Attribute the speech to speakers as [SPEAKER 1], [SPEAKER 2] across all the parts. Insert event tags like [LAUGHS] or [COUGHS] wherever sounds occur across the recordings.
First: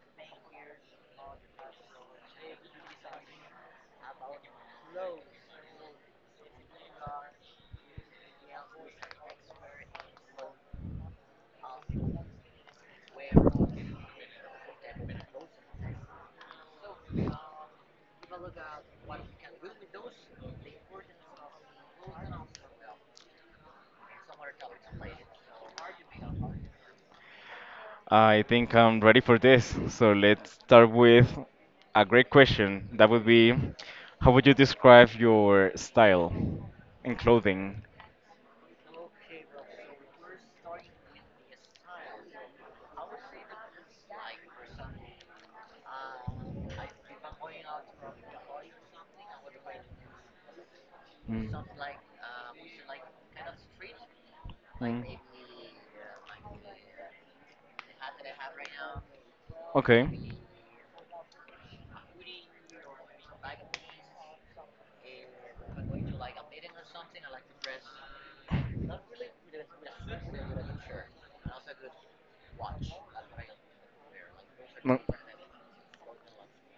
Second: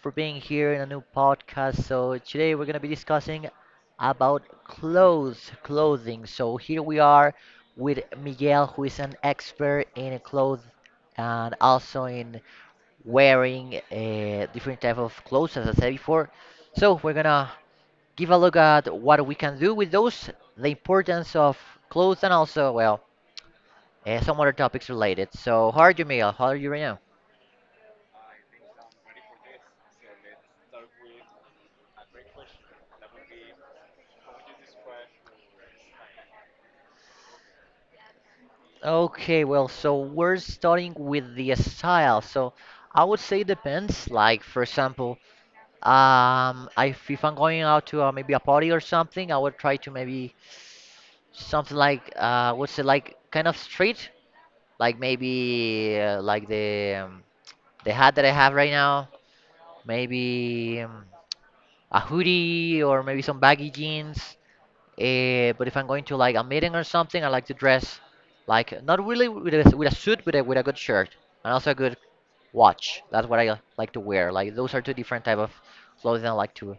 [SPEAKER 1] for being here in a new podcast. So today we're gonna be discussing about clothes, clothing. So here we are with Miguel, who is an expert in clothes and also in wearing a different type of clothes, as I said before. So we're gonna give a look at what we can do with those, the importance of clothes, and also well, some other topics related. So how are you, Miguel? How are you right now?
[SPEAKER 2] I think I'm ready for this. So let's start with a great question. That would be, how would you describe your style in clothing?
[SPEAKER 1] Okay, well, so we're starting with the style. So I would say it depends. Like for example, if I'm going out to maybe a party or something, I would try to maybe
[SPEAKER 2] Mm.
[SPEAKER 1] something like what's it like kind of street, like
[SPEAKER 2] Mm.
[SPEAKER 1] maybe like the hat that I have right now,
[SPEAKER 2] Okay.
[SPEAKER 1] maybe a hoodie or maybe some baggy jeans. Eh, but if I'm going to like a meeting or something, I like to dress like not really with with a suit, but with a good shirt and also a good watch. That's what I like to wear. Like those are two
[SPEAKER 2] No.
[SPEAKER 1] different type of clothing I like to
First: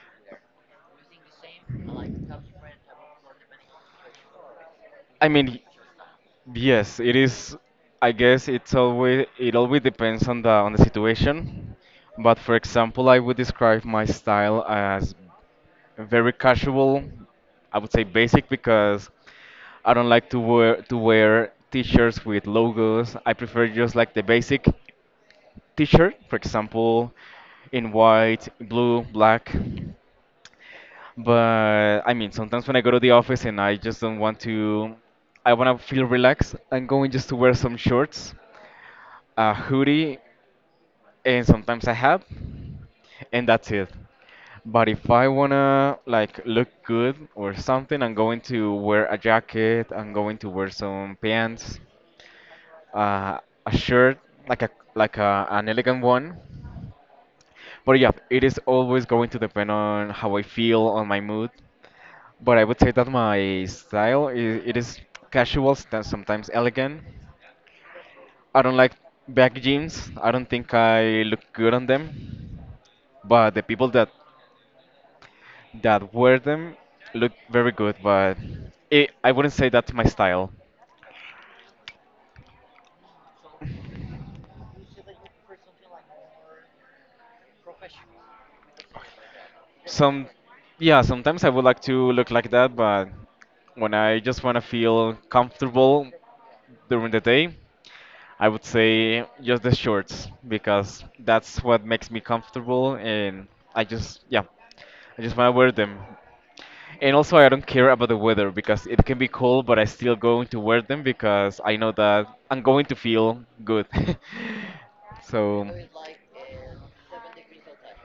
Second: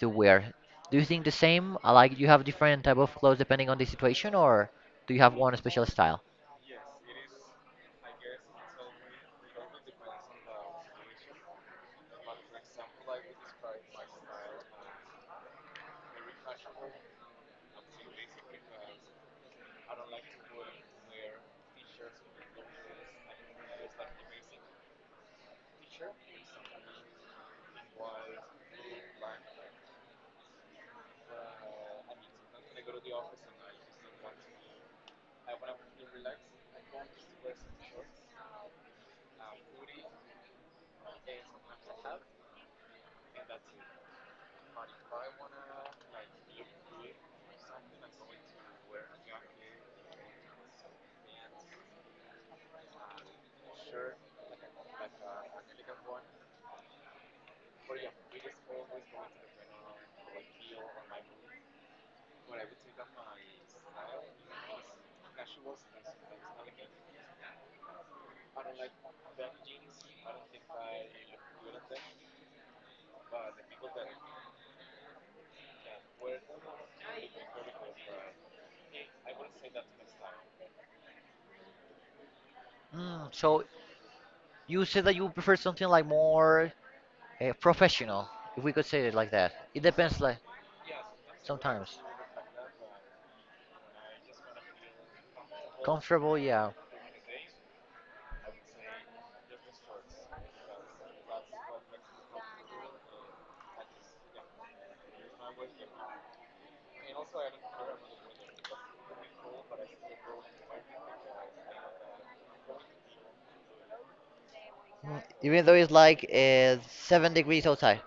[SPEAKER 1] to wear. Do you think the same? I like you have different type of clothes depending on the situation, or do you
[SPEAKER 2] I
[SPEAKER 1] have one
[SPEAKER 2] mean,
[SPEAKER 1] special style?
[SPEAKER 2] yes, it is. I guess it's always depends on the situation. But for example, I would describe my style as very casual. I would say basic because I don't like to wear t-shirts with logos. I prefer just like the basic t-shirt, for example, in white, blue, black. But I mean, sometimes when I go to the office and I just don't want to, I want to feel relaxed, I'm going just to wear some shorts, a hoodie, and sometimes a hat, and that's it. But if I wanna like look good or something, I'm going to wear a jacket, I'm going to wear some pants, uh, a shirt, like a like an elegant one. But yeah, it is always going to depend on how I feel, on my mood. But I would say that my style is casual, sometimes elegant. I don't like back jeans. I don't think I look good on them. But the people that wear them look very good. But I wouldn't say that's my style.
[SPEAKER 1] Mm, so you said that you prefer something like more professional, if we could say it like that. It depends,
[SPEAKER 2] Some,
[SPEAKER 1] like
[SPEAKER 2] yeah, sometimes I would like
[SPEAKER 1] sometimes
[SPEAKER 2] to look like that. But when I just want to feel comfortable
[SPEAKER 1] comfortable, yeah.
[SPEAKER 2] during the day, I would say just the shorts because that's what makes me comfortable and I just yeah, I just want to wear them. And also I don't care about the weather because it can be cold but I still going to wear them because I know that I'm going to feel good. [LAUGHS]
[SPEAKER 1] Mm, even
[SPEAKER 2] So
[SPEAKER 1] though it's like 7 degrees outside.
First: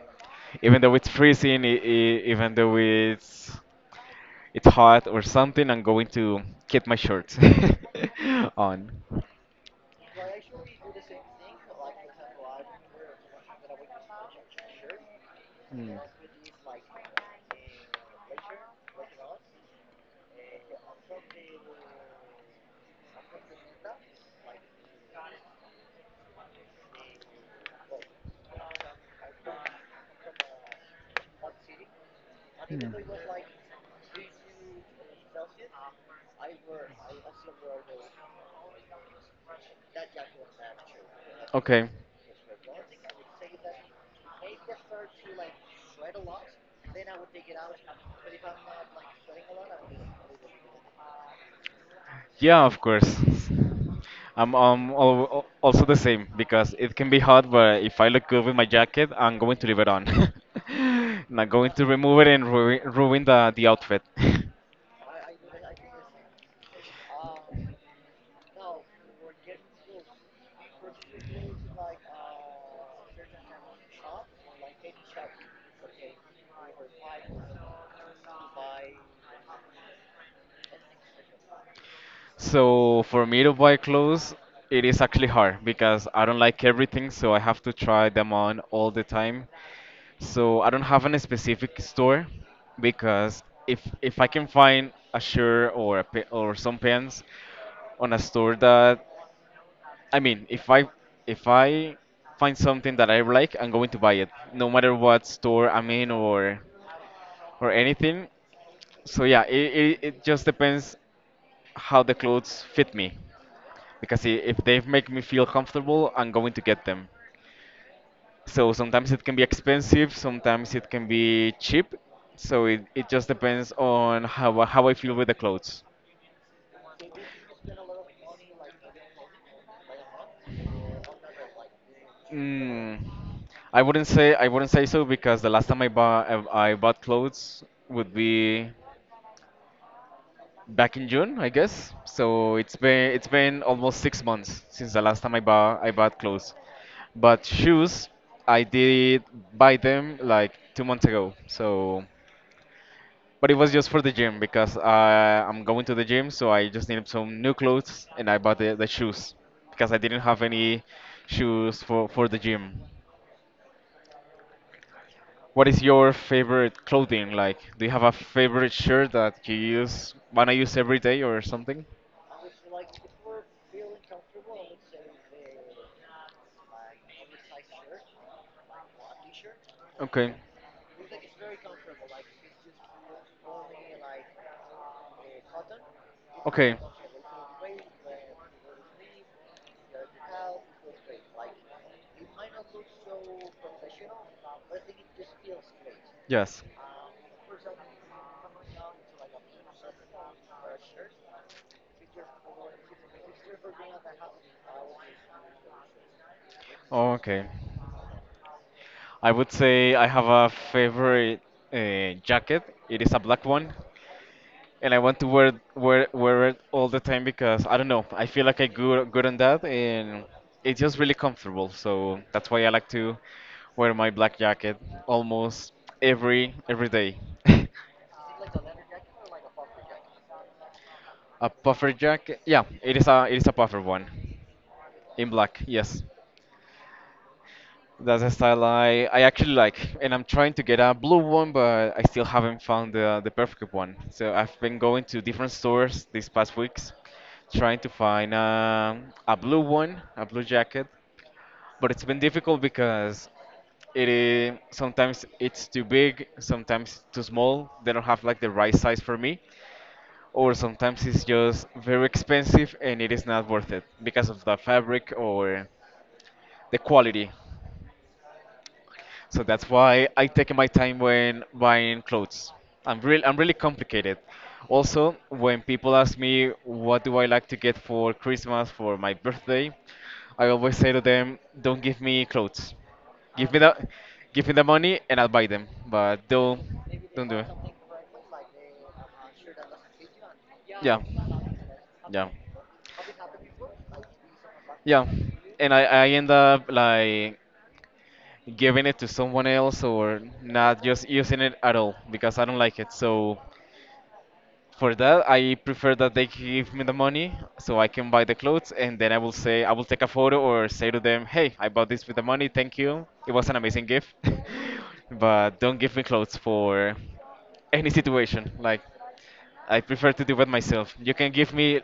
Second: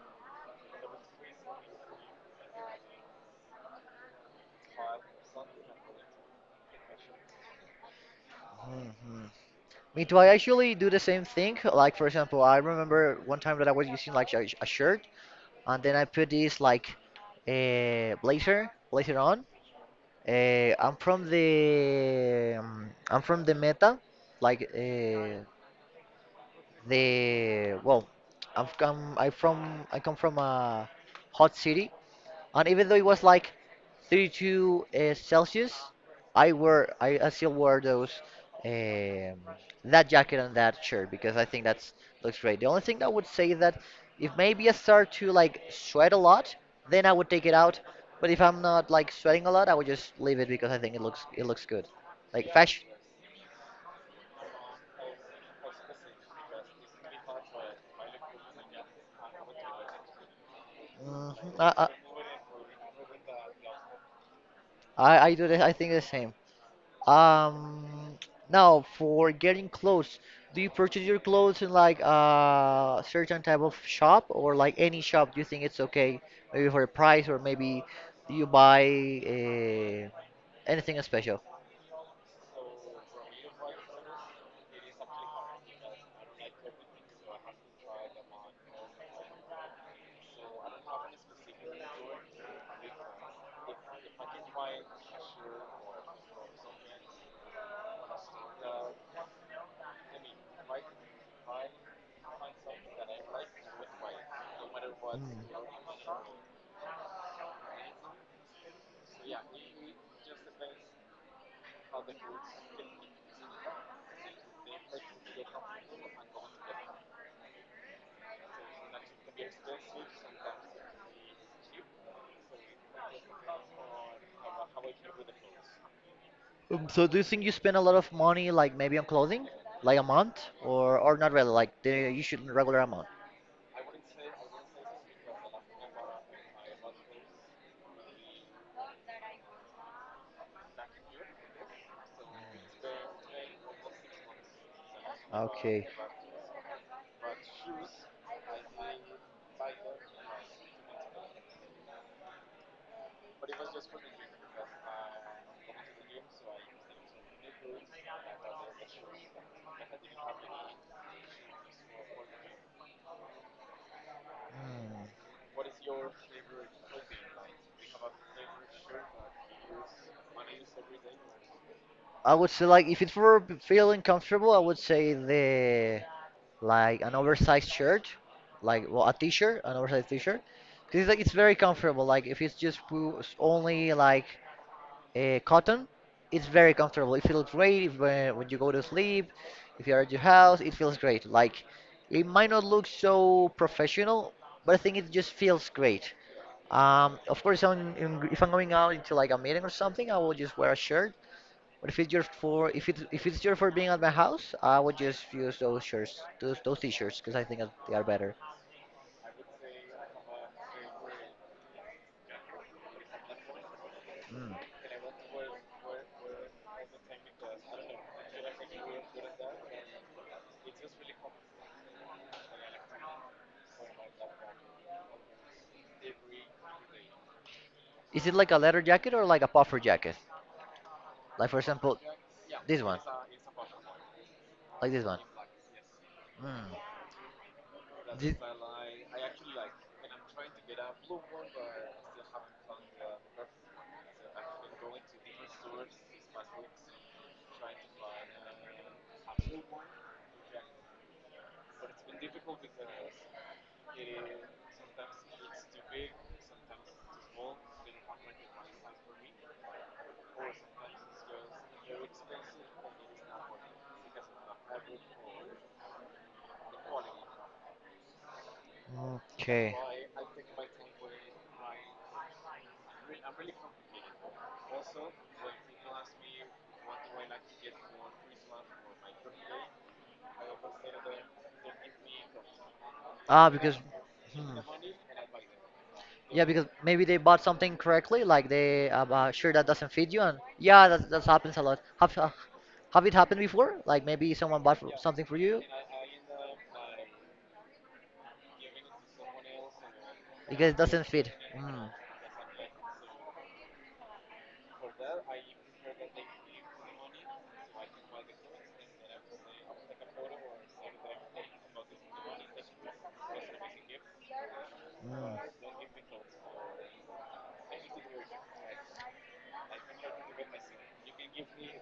[SPEAKER 2] even though it's freezing, even though it's hot or something, I'm going to keep my shorts [LAUGHS] on
[SPEAKER 1] Mhm. Me too. I actually do the same thing. Like for example, I remember one time that I was using like a shirt,
[SPEAKER 2] switch.
[SPEAKER 1] and then
[SPEAKER 2] Mm.
[SPEAKER 1] I put this like a blazer on. I'm from the Meta, like the well, I come from a hot city, and even
[SPEAKER 2] Mm.
[SPEAKER 1] though it was like 32 Celsius, I still wore those um, that jacket and that shirt because I think
[SPEAKER 2] Okay.
[SPEAKER 1] that's looks great. The only thing I would say is that if maybe I start to like sweat a lot, then I would take it out. But if I'm not like sweating a lot, I would just leave it because I think it looks good, like
[SPEAKER 2] Yeah, of
[SPEAKER 1] fashion.
[SPEAKER 2] course. I'm also the same because it can be hot, but if I look good with my jacket, I'm going to leave it on.
[SPEAKER 1] hmm
[SPEAKER 2] [LAUGHS] Not
[SPEAKER 1] I,
[SPEAKER 2] going to
[SPEAKER 1] I
[SPEAKER 2] remove it and ruin the outfit. [LAUGHS]
[SPEAKER 1] I do the, I think the same. Um, now for getting clothes, do you purchase your clothes in like a certain type of shop or like any shop? Do you think it's okay, maybe for a price or maybe do you buy uh, anything special?
[SPEAKER 2] So for me to buy clothes, it is actually hard because I don't like everything, so I have to try them on all the time. So I don't have a specific store because if I can find a shirt or a pa or some pants on a store that I mean, if I if I find something that I like, I'm going to buy it, no matter what store
[SPEAKER 1] Mm.
[SPEAKER 2] I'm in or anything. So yeah, it just depends how the clothes fit me because if they make me feel comfortable, I'm going to get them. So sometimes it can be expensive, sometimes it can be cheap. So it just depends on how I feel with the clothes.
[SPEAKER 1] So do you think you spend a lot of money like maybe on clothing, like a month or not really like the you should regular
[SPEAKER 2] Mm,
[SPEAKER 1] amount?
[SPEAKER 2] I wouldn't say so because the last time I bought clothes would be back in June, I guess. So it's been almost 6 months since the last time
[SPEAKER 1] Okay.
[SPEAKER 2] I bought clothes. But shoes, I did buy them like 2 months ago. So But it was just for the gym because I'm going to the gym, so I just needed some new clothes and I bought the shoes because I didn't have any shoes for the gym.
[SPEAKER 1] Mm.
[SPEAKER 2] What is your favorite clothing like? Do you have a favorite shirt that you wanna use every day or something?
[SPEAKER 1] I would say like if it's for feeling comfortable, I would say the like an oversized shirt, like well a t-shirt, an oversized
[SPEAKER 2] Okay.
[SPEAKER 1] t-shirt, because it's very comfortable. Like if it's just only like cotton, it's very
[SPEAKER 2] Okay.
[SPEAKER 1] comfortable. It feels great if, when you go to sleep, if you're at your house, it feels great. Like it might not look so professional, but I think it just feels great.
[SPEAKER 2] Yes.
[SPEAKER 1] Of course, if I'm going out into like a meeting or something, I will just wear a shirt but if it's just for if it's just for being at my house, I would just use those shirts, those t-shirts, because I
[SPEAKER 2] Okay.
[SPEAKER 1] think that they are better.
[SPEAKER 2] I would say I have a favorite jacket. It is a black one.
[SPEAKER 1] Mm.
[SPEAKER 2] And I want to wear it all the time because I don't know. I feel like I good on that, and it's just really comfortable. So that's why I like to wear my black jacket almost every day.
[SPEAKER 1] Is it like a leather jacket or like a puffer jacket?
[SPEAKER 2] [LAUGHS] A
[SPEAKER 1] Like for
[SPEAKER 2] puffer
[SPEAKER 1] example,
[SPEAKER 2] jacket? Yeah,
[SPEAKER 1] this one,
[SPEAKER 2] it is a puffer one
[SPEAKER 1] like this one.
[SPEAKER 2] in black. Yes.
[SPEAKER 1] Mm.
[SPEAKER 2] That's a
[SPEAKER 1] Thi-
[SPEAKER 2] style I actually like, and I'm trying to get a blue one, but I still haven't found the perfect one. So I've been going to different stores these past weeks, trying to find a blue one, a blue jacket, but it's been difficult because sometimes it's too big, sometimes too small. They don't have like the right size for me, or sometimes it's just very expensive and it is not worth it because of the fabric or the quality. So that's
[SPEAKER 1] Okay.
[SPEAKER 2] why I take my time when buying clothes. I'm really complicated. Also, when people ask me what do I like to get for Christmas for my birthday, I always say to them, don't give me clothes.
[SPEAKER 1] Ah,
[SPEAKER 2] Give me the
[SPEAKER 1] because,
[SPEAKER 2] Give me
[SPEAKER 1] hmm.
[SPEAKER 2] the money and I'll buy them. But
[SPEAKER 1] Yeah, because maybe they
[SPEAKER 2] don't do
[SPEAKER 1] bought
[SPEAKER 2] it.
[SPEAKER 1] something correctly, like they sure that doesn't fit you, and yeah,
[SPEAKER 2] Yeah.
[SPEAKER 1] that that happens a lot.
[SPEAKER 2] Yeah.
[SPEAKER 1] Have it happened before? Like maybe someone bought
[SPEAKER 2] Yeah.
[SPEAKER 1] something for you
[SPEAKER 2] And I end up like giving it to someone else or
[SPEAKER 1] because it
[SPEAKER 2] not
[SPEAKER 1] doesn't
[SPEAKER 2] just
[SPEAKER 1] fit.
[SPEAKER 2] using it at
[SPEAKER 1] Mm.
[SPEAKER 2] all because I don't like it. So for that, I prefer that they give me the money so I can buy the clothes and then I will take a photo or say to them, "Hey, I bought this with the money. Thank you. It was an amazing gift." [LAUGHS] But
[SPEAKER 1] Mm.
[SPEAKER 2] don't give me clothes for any situation. Like I prefer to do it myself. You can give me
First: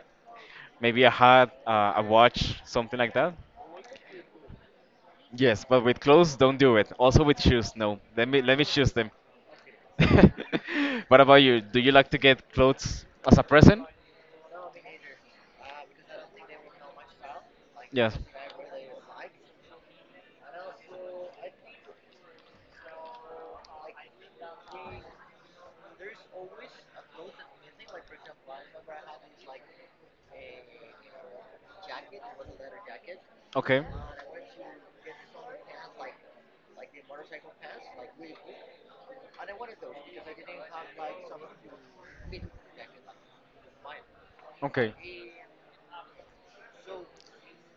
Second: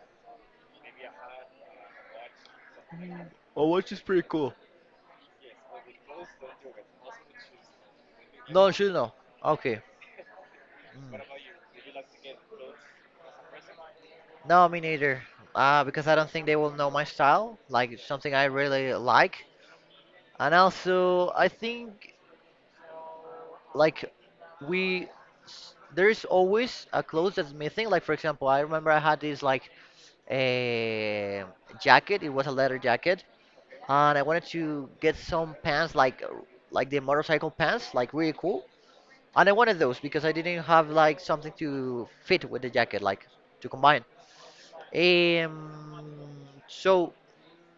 [SPEAKER 2] maybe a hat, a watch, something like that.
[SPEAKER 1] Well, watch is pretty cool.
[SPEAKER 2] Yes, but with clothes, don't do it. Also with shoes, no. Let me
[SPEAKER 1] No, should
[SPEAKER 2] choose them.
[SPEAKER 1] know. Okay.
[SPEAKER 2] [LAUGHS] What
[SPEAKER 1] Mm.
[SPEAKER 2] about you? Do you like to get clothes as a present?
[SPEAKER 1] No, me neither. Because I don't think they will know my style, like it's
[SPEAKER 2] Yes.
[SPEAKER 1] something I really like. And also, I think. Like we there's always a clothes that's missing like for example I remember I had this like a jacket it was a leather jacket
[SPEAKER 2] Okay.
[SPEAKER 1] and I wanted to get some pants like the motorcycle pants like really cool and I wanted those because I didn't have like something to fit with the jacket like to combine
[SPEAKER 2] Okay.
[SPEAKER 1] um so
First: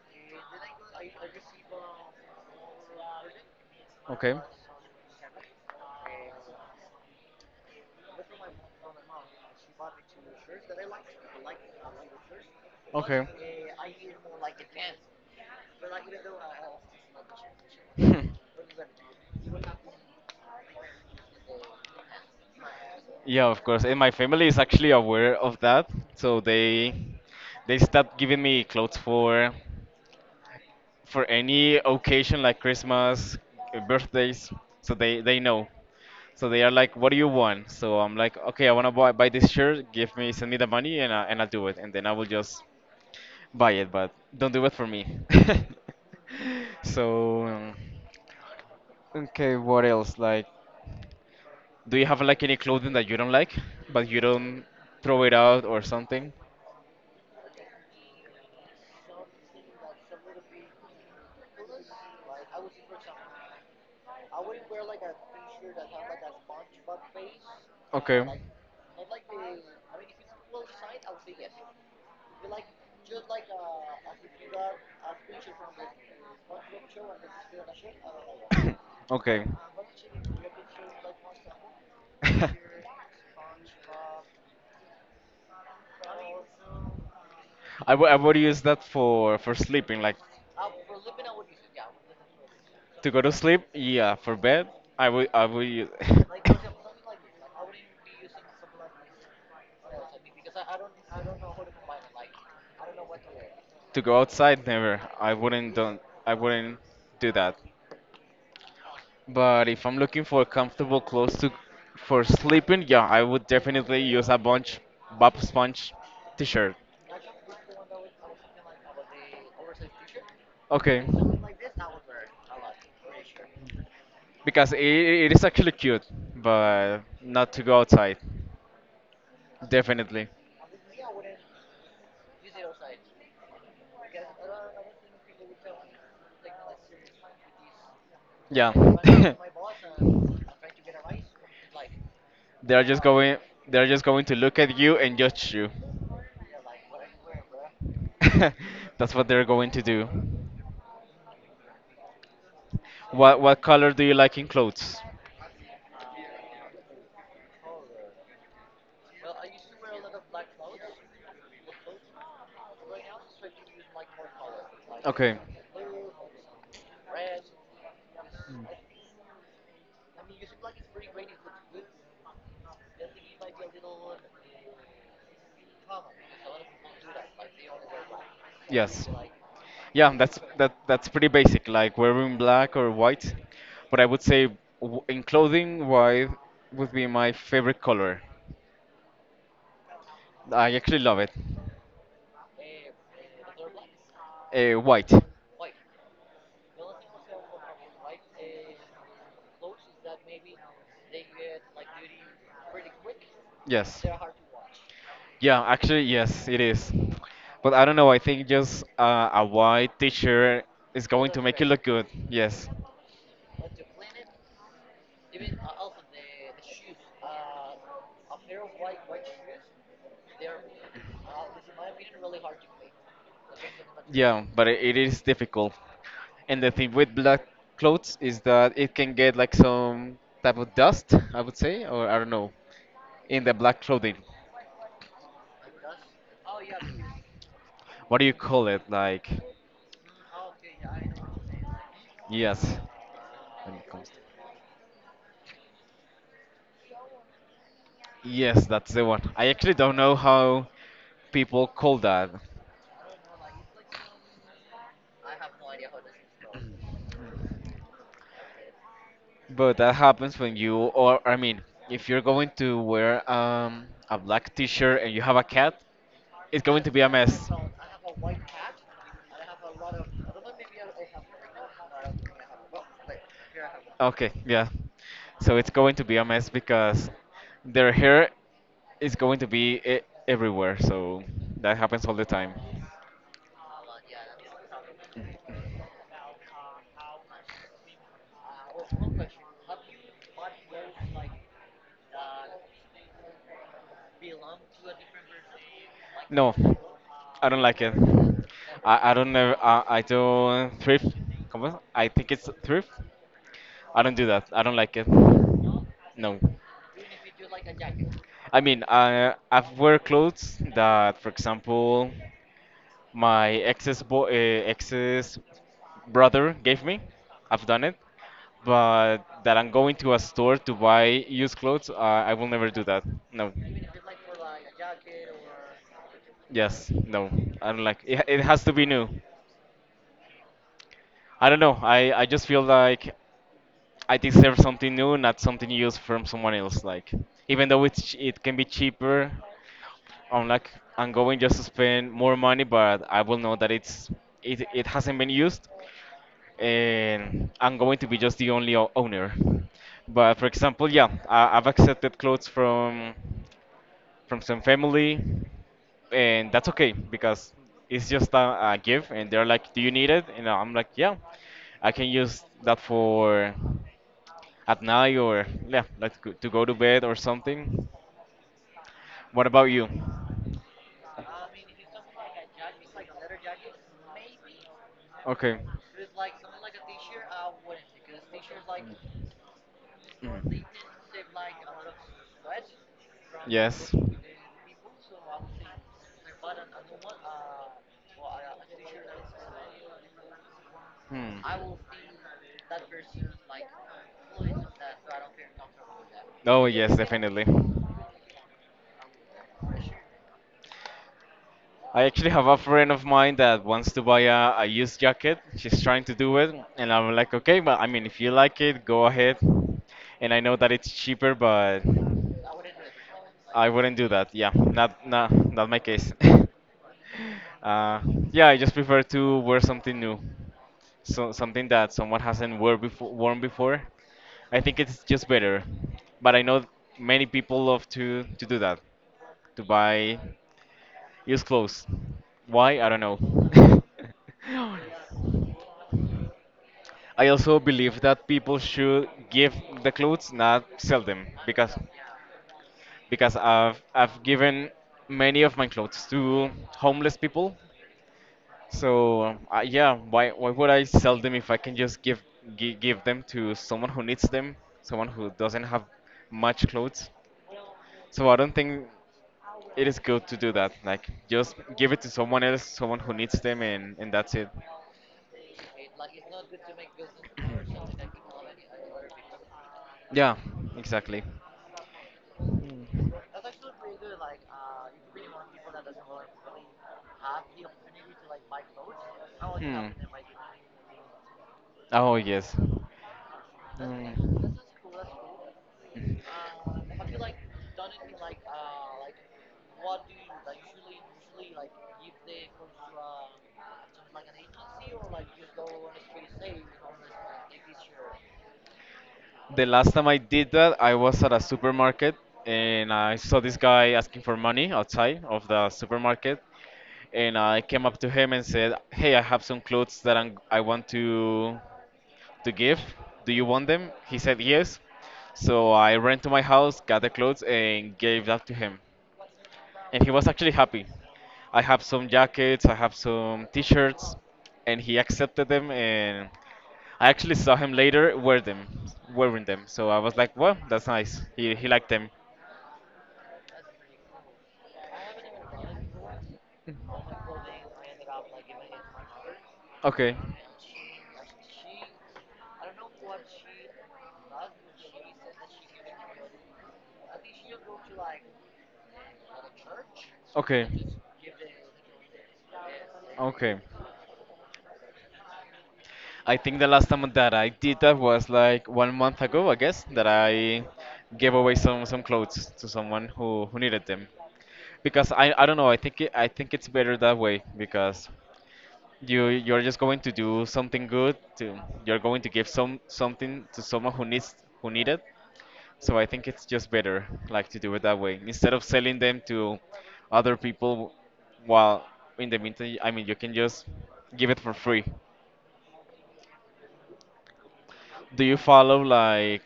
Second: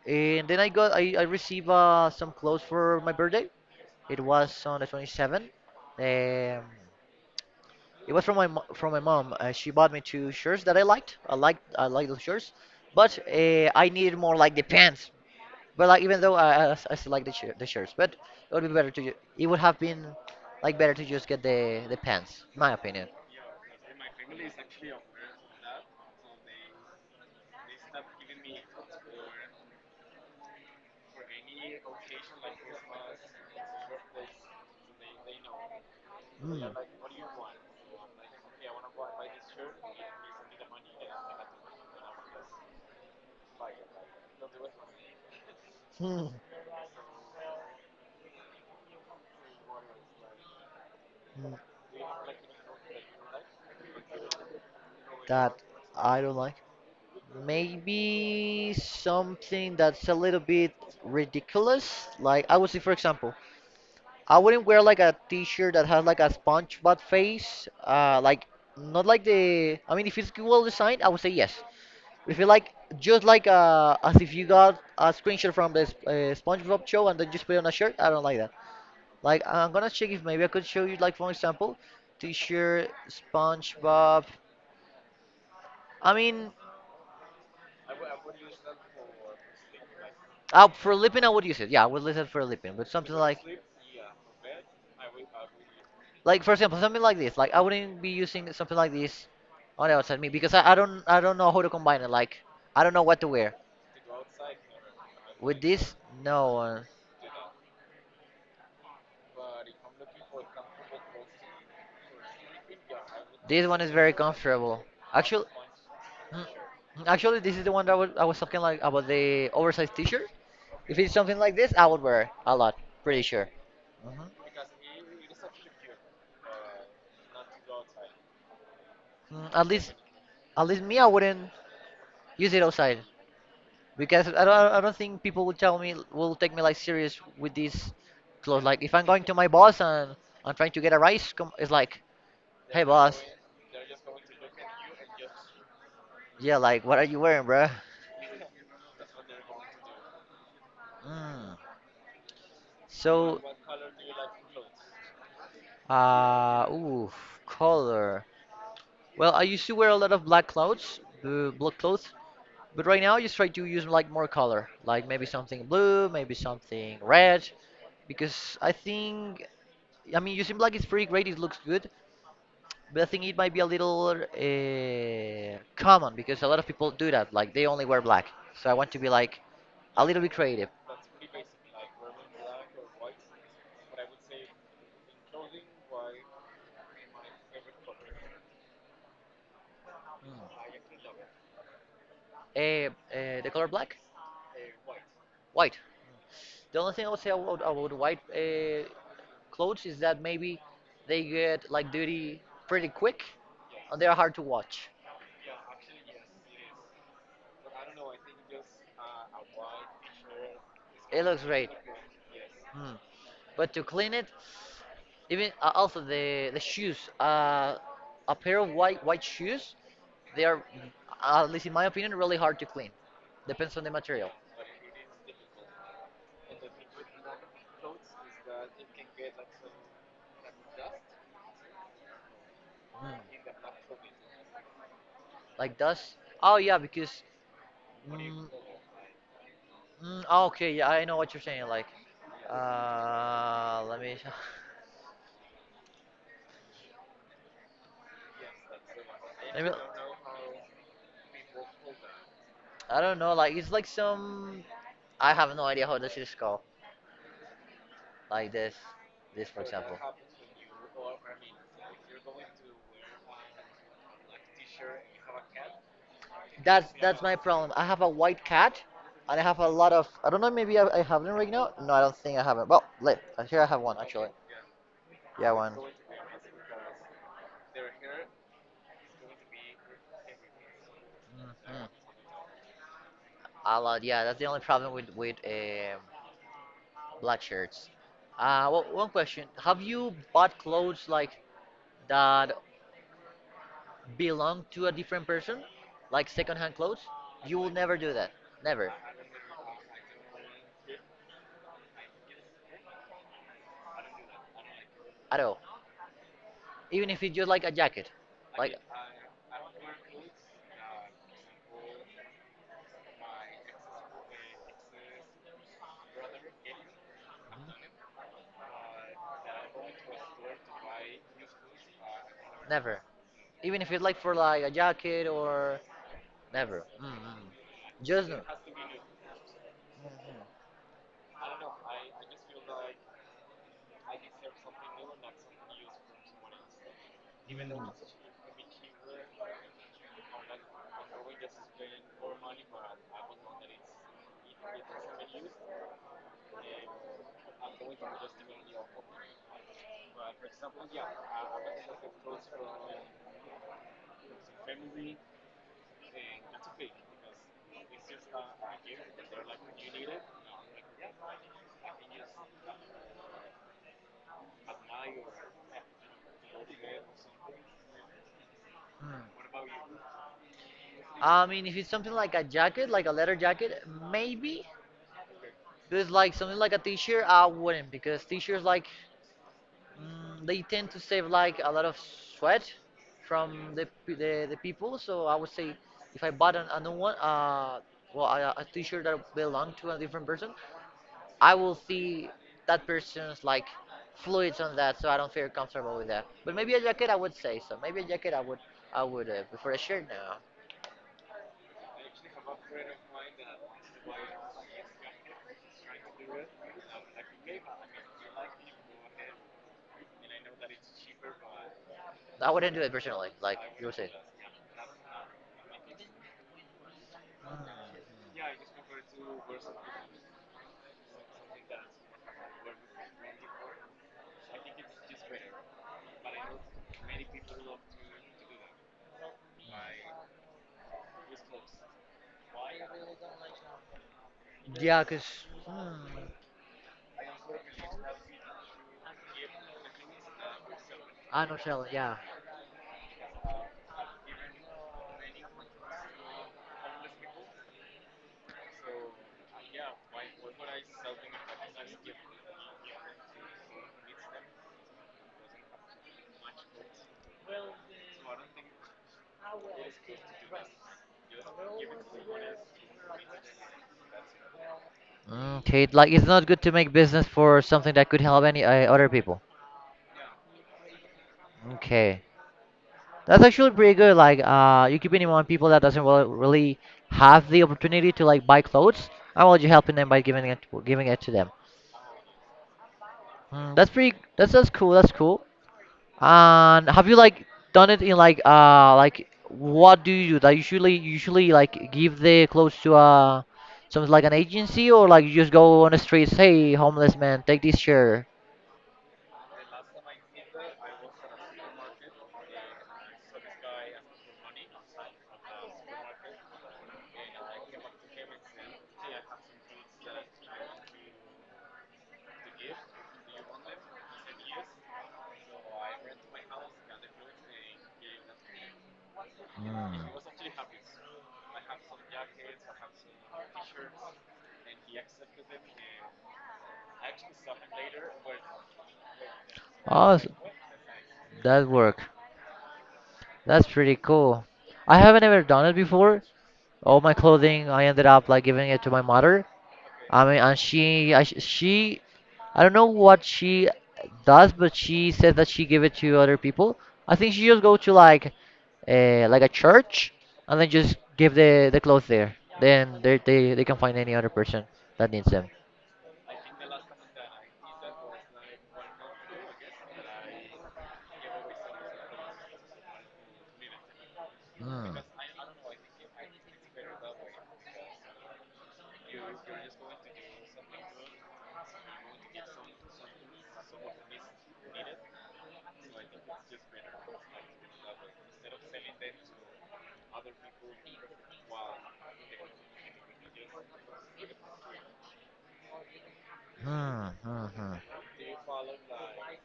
[SPEAKER 1] and then I received some clothes for my birthday it
[SPEAKER 2] Okay.
[SPEAKER 1] was on the 27th um it was from my from my mom. She bought me two shirts that I liked. I liked those shirts, but
[SPEAKER 2] Okay.
[SPEAKER 1] I needed more like the pants. But like even though I still like the shirts, but
[SPEAKER 2] [LAUGHS]
[SPEAKER 1] it
[SPEAKER 2] [LAUGHS]
[SPEAKER 1] would be better to it would have been like better to just get the pants, in my opinion.
[SPEAKER 2] Yeah, of course. And my family is actually aware of that, so they start giving me clothes for any occasion like Christmas, birthdays. So they know. So
[SPEAKER 1] Mm.
[SPEAKER 2] they are like, "What do you want?" So I'm like, "Okay, I want to buy this shirt. Give me send me the money and and I'll do it." And then I will just buy it, but don't do it for me. [LAUGHS]
[SPEAKER 1] Hmm.
[SPEAKER 2] So, okay, what else? Like,
[SPEAKER 1] Mm.
[SPEAKER 2] do you have like any clothing that you don't like, but you don't throw it
[SPEAKER 1] That
[SPEAKER 2] out or
[SPEAKER 1] I
[SPEAKER 2] something?
[SPEAKER 1] don't like. Maybe something that's a little bit ridiculous. Like I would say, for example, I wouldn't wear like a t-shirt that has like a SpongeBob face. Like not like the. I mean, if it's well designed, I would say yes. But if you like, just like as if you got a screenshot from the SpongeBob show and then just put it on a shirt, I don't like that.
[SPEAKER 2] That. [COUGHS]
[SPEAKER 1] Like
[SPEAKER 2] Okay.
[SPEAKER 1] I'm gonna check if maybe I could show you like for example, t-shirt
[SPEAKER 2] [LAUGHS]
[SPEAKER 1] SpongeBob. I mean,
[SPEAKER 2] I would use that for sleeping, like
[SPEAKER 1] for lipping I would use it. Yeah, I would use it for lipping, but
[SPEAKER 2] to
[SPEAKER 1] something
[SPEAKER 2] go to
[SPEAKER 1] like.
[SPEAKER 2] sleep. Yeah, for bed, I would use. [LAUGHS] [LAUGHS]
[SPEAKER 1] Like for example, something like this. Like I wouldn't be using something like this on the outside me because I don't know how to combine it. Like I don't know what to wear.
[SPEAKER 2] To go outside, never.
[SPEAKER 1] With this,
[SPEAKER 2] I
[SPEAKER 1] no.
[SPEAKER 2] wouldn't do that. But if I'm looking for comfortable clothes to for sleeping, yeah, I would
[SPEAKER 1] This one is
[SPEAKER 2] definitely
[SPEAKER 1] very
[SPEAKER 2] use a bunch
[SPEAKER 1] comfortable.
[SPEAKER 2] Bob
[SPEAKER 1] Actually,
[SPEAKER 2] Sponge
[SPEAKER 1] mm,
[SPEAKER 2] t-shirt.
[SPEAKER 1] mm, actually, this is the one that I was talking like about the oversized T-shirt. If
[SPEAKER 2] Okay.
[SPEAKER 1] it's something like this, I would wear it a lot. Pretty sure. hmm
[SPEAKER 2] Because it is actually cute, but not to go outside.
[SPEAKER 1] Mm,
[SPEAKER 2] Definitely.
[SPEAKER 1] at least me, I wouldn't use it outside. Because I don't think people will tell me will take me like serious with these clothes.
[SPEAKER 2] Yeah.
[SPEAKER 1] Like if I'm going to my boss
[SPEAKER 2] [LAUGHS]
[SPEAKER 1] and I'm trying to get a rise, it's like, hey
[SPEAKER 2] they're just
[SPEAKER 1] boss,
[SPEAKER 2] going they're just going to look at you and judge you.
[SPEAKER 1] yeah, like what are you wearing, bruh?
[SPEAKER 2] [LAUGHS] That's what they're going to do.
[SPEAKER 1] Mm. So,
[SPEAKER 2] What color do you like in clothes?
[SPEAKER 1] ooh, color. Well, I used to wear a lot of black clothes, but right now, I just try to use like more color, like maybe
[SPEAKER 2] Okay.
[SPEAKER 1] something blue, maybe something red, because I think, I mean, using black is pretty great. It looks good, but I think it might be a little common because a lot of people do that. Like they only wear black. So I want to be
[SPEAKER 2] Yes.
[SPEAKER 1] like a
[SPEAKER 2] Yeah,
[SPEAKER 1] little bit creative.
[SPEAKER 2] that's pretty basic, like wearing black or white. But I would say in clothing, white would be my favorite color. I actually love it.
[SPEAKER 1] Uh, the color black,
[SPEAKER 2] White.
[SPEAKER 1] white. The only thing I would say about white clothes is that maybe they get like dirty pretty quick and
[SPEAKER 2] Yes.
[SPEAKER 1] they are hard to watch.
[SPEAKER 2] Yeah, actually, yes, it is. But I don't know, I think just a white t-shirt is
[SPEAKER 1] It
[SPEAKER 2] going
[SPEAKER 1] looks
[SPEAKER 2] to make you
[SPEAKER 1] great.
[SPEAKER 2] look good. Yes.
[SPEAKER 1] Mm. But to clean it, even also the shoes, a pair of white shoes, they are, at least in my opinion, really hard to clean. Depends on the material,
[SPEAKER 2] Yeah, but it is difficult. And the thing with black clothes is that it can get like some type of dust, I would say, or I don't know, in the
[SPEAKER 1] Mm.
[SPEAKER 2] black clothing.
[SPEAKER 1] Like dust. Oh yeah, because.
[SPEAKER 2] What do you
[SPEAKER 1] Mm,
[SPEAKER 2] call it? Like
[SPEAKER 1] mm, oh, okay, yeah, I know what you're saying. Like,
[SPEAKER 2] Yes. When it
[SPEAKER 1] let
[SPEAKER 2] comes to-
[SPEAKER 1] me.
[SPEAKER 2] Yes, that's the one. I
[SPEAKER 1] [LAUGHS] Let me.
[SPEAKER 2] actually don't know how people call that,
[SPEAKER 1] I don't know, like it's like some I have no idea how this is called. Like this for
[SPEAKER 2] but that
[SPEAKER 1] example.
[SPEAKER 2] happens when you, or I mean, if you're going to wear a black T-shirt and you have a cat, it's going to be a
[SPEAKER 1] That's my
[SPEAKER 2] mess.
[SPEAKER 1] problem. I have a white cat, and I have a lot of. I don't know. Maybe I have them right now. No, I don't think I have not Well, let here I have one actually.
[SPEAKER 2] Okay, yeah.
[SPEAKER 1] Yeah,
[SPEAKER 2] So it's
[SPEAKER 1] one. Mhm.
[SPEAKER 2] going to be a mess because their hair is going to be e everywhere. So that happens all the time.
[SPEAKER 1] A lot. Yeah, that's the only problem with black shirts. Well, one question: Have you bought clothes like that belong to a different person, like
[SPEAKER 2] No,
[SPEAKER 1] secondhand clothes,
[SPEAKER 2] I
[SPEAKER 1] you
[SPEAKER 2] don't
[SPEAKER 1] will
[SPEAKER 2] like it.
[SPEAKER 1] never do that. Never.
[SPEAKER 2] I don't know. I do thrift. Come on. I think it's thrift. I don't do that. I don't like it.
[SPEAKER 1] At all.
[SPEAKER 2] No.
[SPEAKER 1] Even if it's just like a jacket.
[SPEAKER 2] I
[SPEAKER 1] Like,
[SPEAKER 2] mean, I I've wear clothes that, for example, my ex's brother gave me. I've done it, but that I'm going to a store to buy used clothes, I will never do
[SPEAKER 1] never.
[SPEAKER 2] that. No.
[SPEAKER 1] Even if it's like for like a jacket or. Never.
[SPEAKER 2] Yes, no, I don't like
[SPEAKER 1] Mm-mm.
[SPEAKER 2] it.
[SPEAKER 1] Just
[SPEAKER 2] It
[SPEAKER 1] no.
[SPEAKER 2] has to be new. I don't know. I just feel like I deserve something new, not something used from someone else. Like even though it can be cheaper, I'm like I'm going just to spend more money, but I will know that it it hasn't been used, and I'm going to be just the only owner. But for example, yeah, I've accepted clothes from some family, and that's okay because it's just a gift, and they're like, "Do you need it?" And I'm like, "Yeah, I can use that for at night or yeah, like to go to bed or something."
[SPEAKER 1] Mm.
[SPEAKER 2] What about you?
[SPEAKER 1] I mean, if it's something like a jacket, like a leather jacket, maybe.
[SPEAKER 2] Okay.
[SPEAKER 1] But it's like something like a t-shirt, I wouldn't because t-shirts like Mm, they
[SPEAKER 2] Mhm.
[SPEAKER 1] tend to save like a lot of sweat from
[SPEAKER 2] Yes.
[SPEAKER 1] the people. So I would say if I bought a new one, well, a T-shirt that belonged to a different person,
[SPEAKER 2] Hmm.
[SPEAKER 1] I will see that person's like fluids on that, so I don't feel comfortable with that. But
[SPEAKER 2] Oh
[SPEAKER 1] maybe a
[SPEAKER 2] yes,
[SPEAKER 1] jacket, I would
[SPEAKER 2] definitely.
[SPEAKER 1] say so. Maybe a jacket, I would prefer a shirt now.
[SPEAKER 2] I actually have a friend of mine that wants to buy a used jacket. She's trying to do it, and I'm like, okay, but I mean, if you like it, go ahead. And I know that it's cheaper, but
[SPEAKER 1] I wouldn't do it personally, like
[SPEAKER 2] I
[SPEAKER 1] you
[SPEAKER 2] wouldn't do
[SPEAKER 1] said.
[SPEAKER 2] that. Yeah, not my case. [LAUGHS]
[SPEAKER 1] Mm.
[SPEAKER 2] uh, yeah, I just prefer to wear something new, so something that someone hasn't worn before. I think it's just better. But I know many people love to do that, to buy it was close. Why? I don't know.
[SPEAKER 1] Yeah, cause
[SPEAKER 2] [LAUGHS]
[SPEAKER 1] mm,
[SPEAKER 2] I also believe that people should give the clothes, not sell them,
[SPEAKER 1] I'm not
[SPEAKER 2] because
[SPEAKER 1] telling. Yeah,
[SPEAKER 2] I've given many of my clothes to homeless people. So yeah, why would I sell them if I can just give give them to someone who needs them, someone who doesn't have much clothes? So I don't think it is good to do that. Like just give it to someone else, someone who needs them, and that's it.
[SPEAKER 1] Okay, like it's not good to make business for something that could help any other people.
[SPEAKER 2] Yeah, exactly.
[SPEAKER 1] Okay, that's actually pretty good. Like, you keeping in mind people that doesn't really have the opportunity to like buy clothes. How about you
[SPEAKER 2] Hmm.
[SPEAKER 1] helping them by giving it to them?
[SPEAKER 2] Oh yes.
[SPEAKER 1] That's pretty. That's
[SPEAKER 2] Mm.
[SPEAKER 1] that's cool. That's cool. And have you like done it in like what do you do? That usually like give the clothes to something like an agency, or like you just go on the streets. Hey, homeless man, take this shirt.
[SPEAKER 2] The last time I did that, I was at a supermarket and I saw this guy asking for money outside of the supermarket, and I came up to him and said, "Hey, I have some clothes that I want to give. Do you want them?" He said yes. So I ran to my house, got the clothes, and gave that to him. And he was actually happy. I have some jackets, I have some t shirts, and he accepted them. And I actually saw him later wearing them. So I was
[SPEAKER 1] Oh,
[SPEAKER 2] like, well, that's nice. He
[SPEAKER 1] that
[SPEAKER 2] liked
[SPEAKER 1] work.
[SPEAKER 2] them.
[SPEAKER 1] That's pretty cool. I haven't ever done it before. All my clothing, I ended up like giving it to my mother.
[SPEAKER 2] Okay,
[SPEAKER 1] I mean, and she, I don't know what she does, but she says that she give it to other people. I think she just go to like a church, and
[SPEAKER 2] okay,
[SPEAKER 1] then just give the clothes there. Then they they
[SPEAKER 2] okay.
[SPEAKER 1] they can find any other person that needs them.
[SPEAKER 2] I think the last time that I did that was like 1 month ago, I guess, that I gave away some clothes to someone who needed them.
[SPEAKER 1] Hmm.
[SPEAKER 2] Because I don't know, I think it's better that way, because you're just going to do something good to, you're going to give something to someone who needs, who need it. So I think it's just better, like, to do it that way instead of selling them to other people. While in the meantime, I mean, you can just give it for free.
[SPEAKER 1] Hmm. Hmm. Hmm.
[SPEAKER 2] Do you follow, like,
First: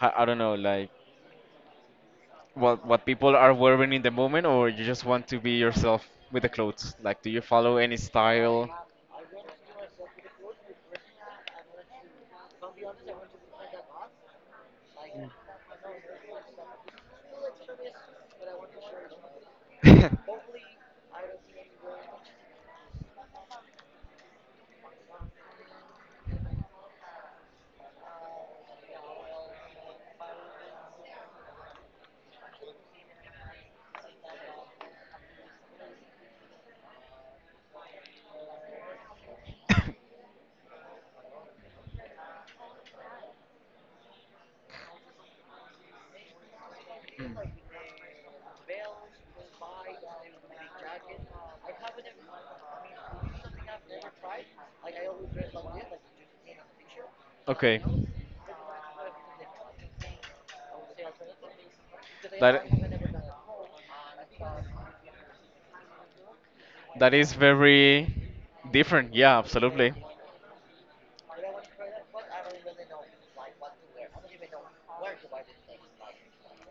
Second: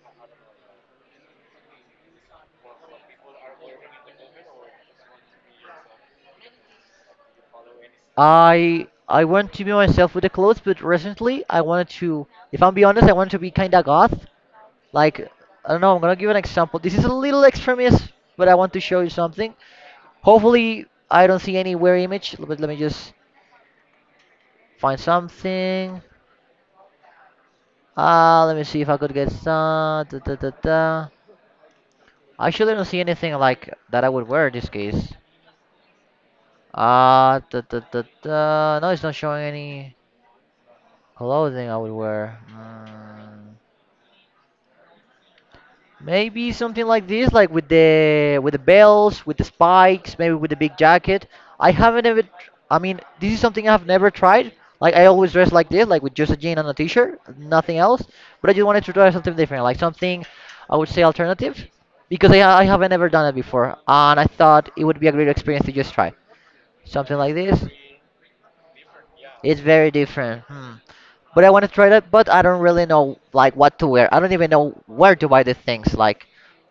[SPEAKER 2] I don't know, like, what people are wearing in the moment, or you just want to be yourself with the clothes? Like, do you follow any style?
[SPEAKER 1] I want to be myself with the clothes, but recently I wanted to, if I'm being honest, I wanted to be kinda goth. Like, I don't know, I'm gonna give an example. This is a little extremist, but I want to show you something.
[SPEAKER 2] [LAUGHS]
[SPEAKER 1] Hopefully I don't see any weird image, but let me just find something. Ah, let me see if I could get some. Da, da, da, da. I actually don't see anything like that I would wear in this case. Ah, da, da, da, da. No, it's not showing any clothing I would wear. Mm. Maybe something like this, like with the bells, with the spikes, maybe with the big jacket. I haven't ever. Tr- I mean, this is something I've never tried. Like I always dress like this, like with just a jean and a t-shirt, nothing
[SPEAKER 2] Okay.
[SPEAKER 1] else. But I just wanted to try something different, like something I would say alternative, because I
[SPEAKER 2] That
[SPEAKER 1] haven't ever done it before, and I thought it would be a great experience to just try
[SPEAKER 2] that
[SPEAKER 1] something
[SPEAKER 2] is
[SPEAKER 1] like this.
[SPEAKER 2] very different. Yeah,
[SPEAKER 1] It's very
[SPEAKER 2] absolutely.
[SPEAKER 1] different. Hmm. But I want to try that, but I don't really know like what to wear. I don't even know where to buy the things. Like,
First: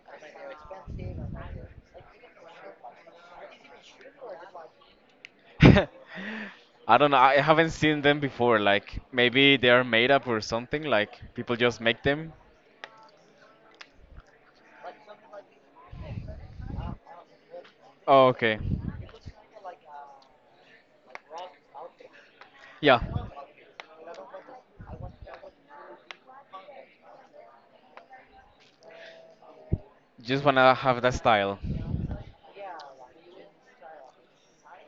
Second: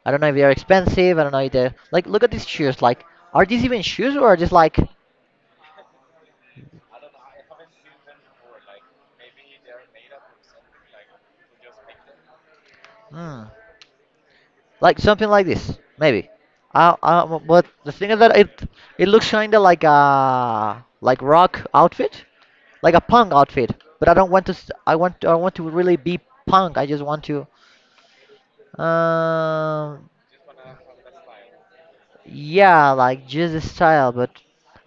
[SPEAKER 1] I don't know if they're expensive. I don't know if they're like. Look at these shoes. Like, are these even shoes or are just like,
[SPEAKER 2] [LAUGHS] I don't know. I haven't seen them before. Like, maybe they are made up or something. Like, people just make them.
[SPEAKER 1] hmm, like something like this maybe? But the thing is
[SPEAKER 2] Oh,
[SPEAKER 1] that
[SPEAKER 2] okay.
[SPEAKER 1] it looks kinda like a like rock outfit, like
[SPEAKER 2] Yeah.
[SPEAKER 1] a punk outfit. But I don't want to. S- I want to really be punk. I just want to. Um,
[SPEAKER 2] Just wanna have that style.
[SPEAKER 1] Yeah, like just the style, but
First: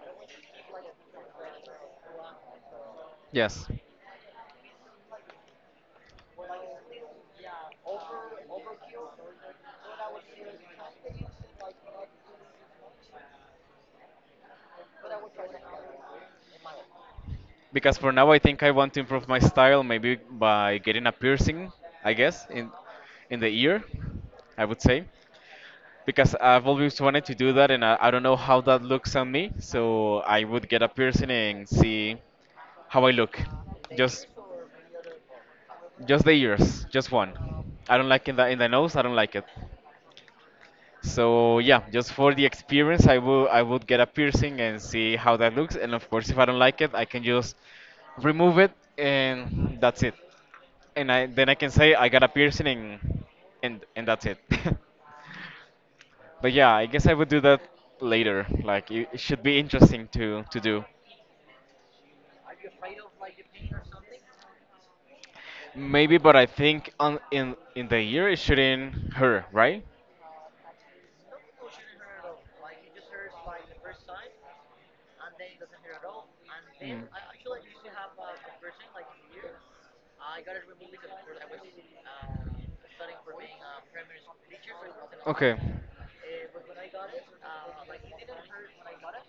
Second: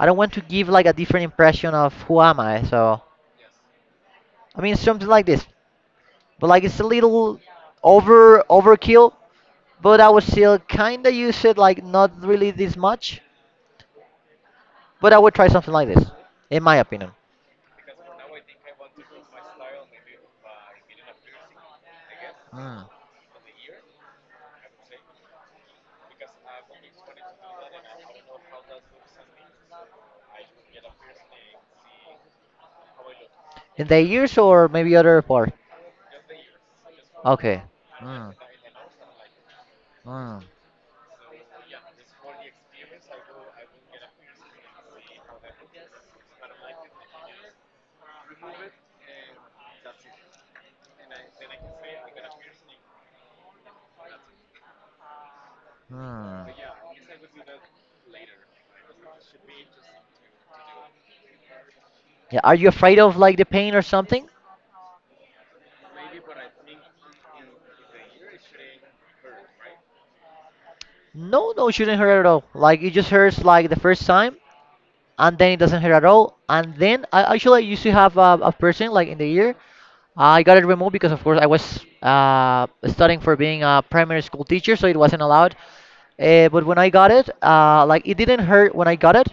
[SPEAKER 1] I don't want to give like a different impression of who am I. So
[SPEAKER 2] Yes.
[SPEAKER 1] I mean something like this, but like it's a little overkill. But I would still kinda use it like not really this much. But I would try something like this, in my opinion.
[SPEAKER 2] Because for now, I think I want to improve my style. Maybe by getting a piercing. I guess in
[SPEAKER 1] Mm.
[SPEAKER 2] in the ear, I would say. Because I've always wanted to do that, and I don't know how that looks on me. So I would get a piercing and see how I look.
[SPEAKER 1] In the
[SPEAKER 2] Just,
[SPEAKER 1] years or maybe other part.
[SPEAKER 2] just the ears, just one.
[SPEAKER 1] Okay.
[SPEAKER 2] I don't like
[SPEAKER 1] Mm.
[SPEAKER 2] in the nose. I don't like it.
[SPEAKER 1] Mm.
[SPEAKER 2] So yeah, just for the experience, I would get a piercing and see how that looks. And of course, if I don't like it, I can just remove it, and that's it. And I then I can say I got a piercing, and and that's it. [LAUGHS]
[SPEAKER 1] Mm.
[SPEAKER 2] But yeah, I guess I would do that later. Like, it should be interesting to do.
[SPEAKER 1] Yeah. Are you afraid of like the pain or something?
[SPEAKER 2] Maybe, but I think on in the year it shouldn't hurt, right?
[SPEAKER 1] No, no, it shouldn't hurt at all. Like it just hurts like the first time, and then it doesn't hurt at all. And then
[SPEAKER 2] Mm.
[SPEAKER 1] I actually I used to have a piercing like in the ear. I got it removed because of course I was studying for being a primary school teacher, so it wasn't allowed.
[SPEAKER 2] Okay.
[SPEAKER 1] But when I got it, like it didn't hurt when I got it,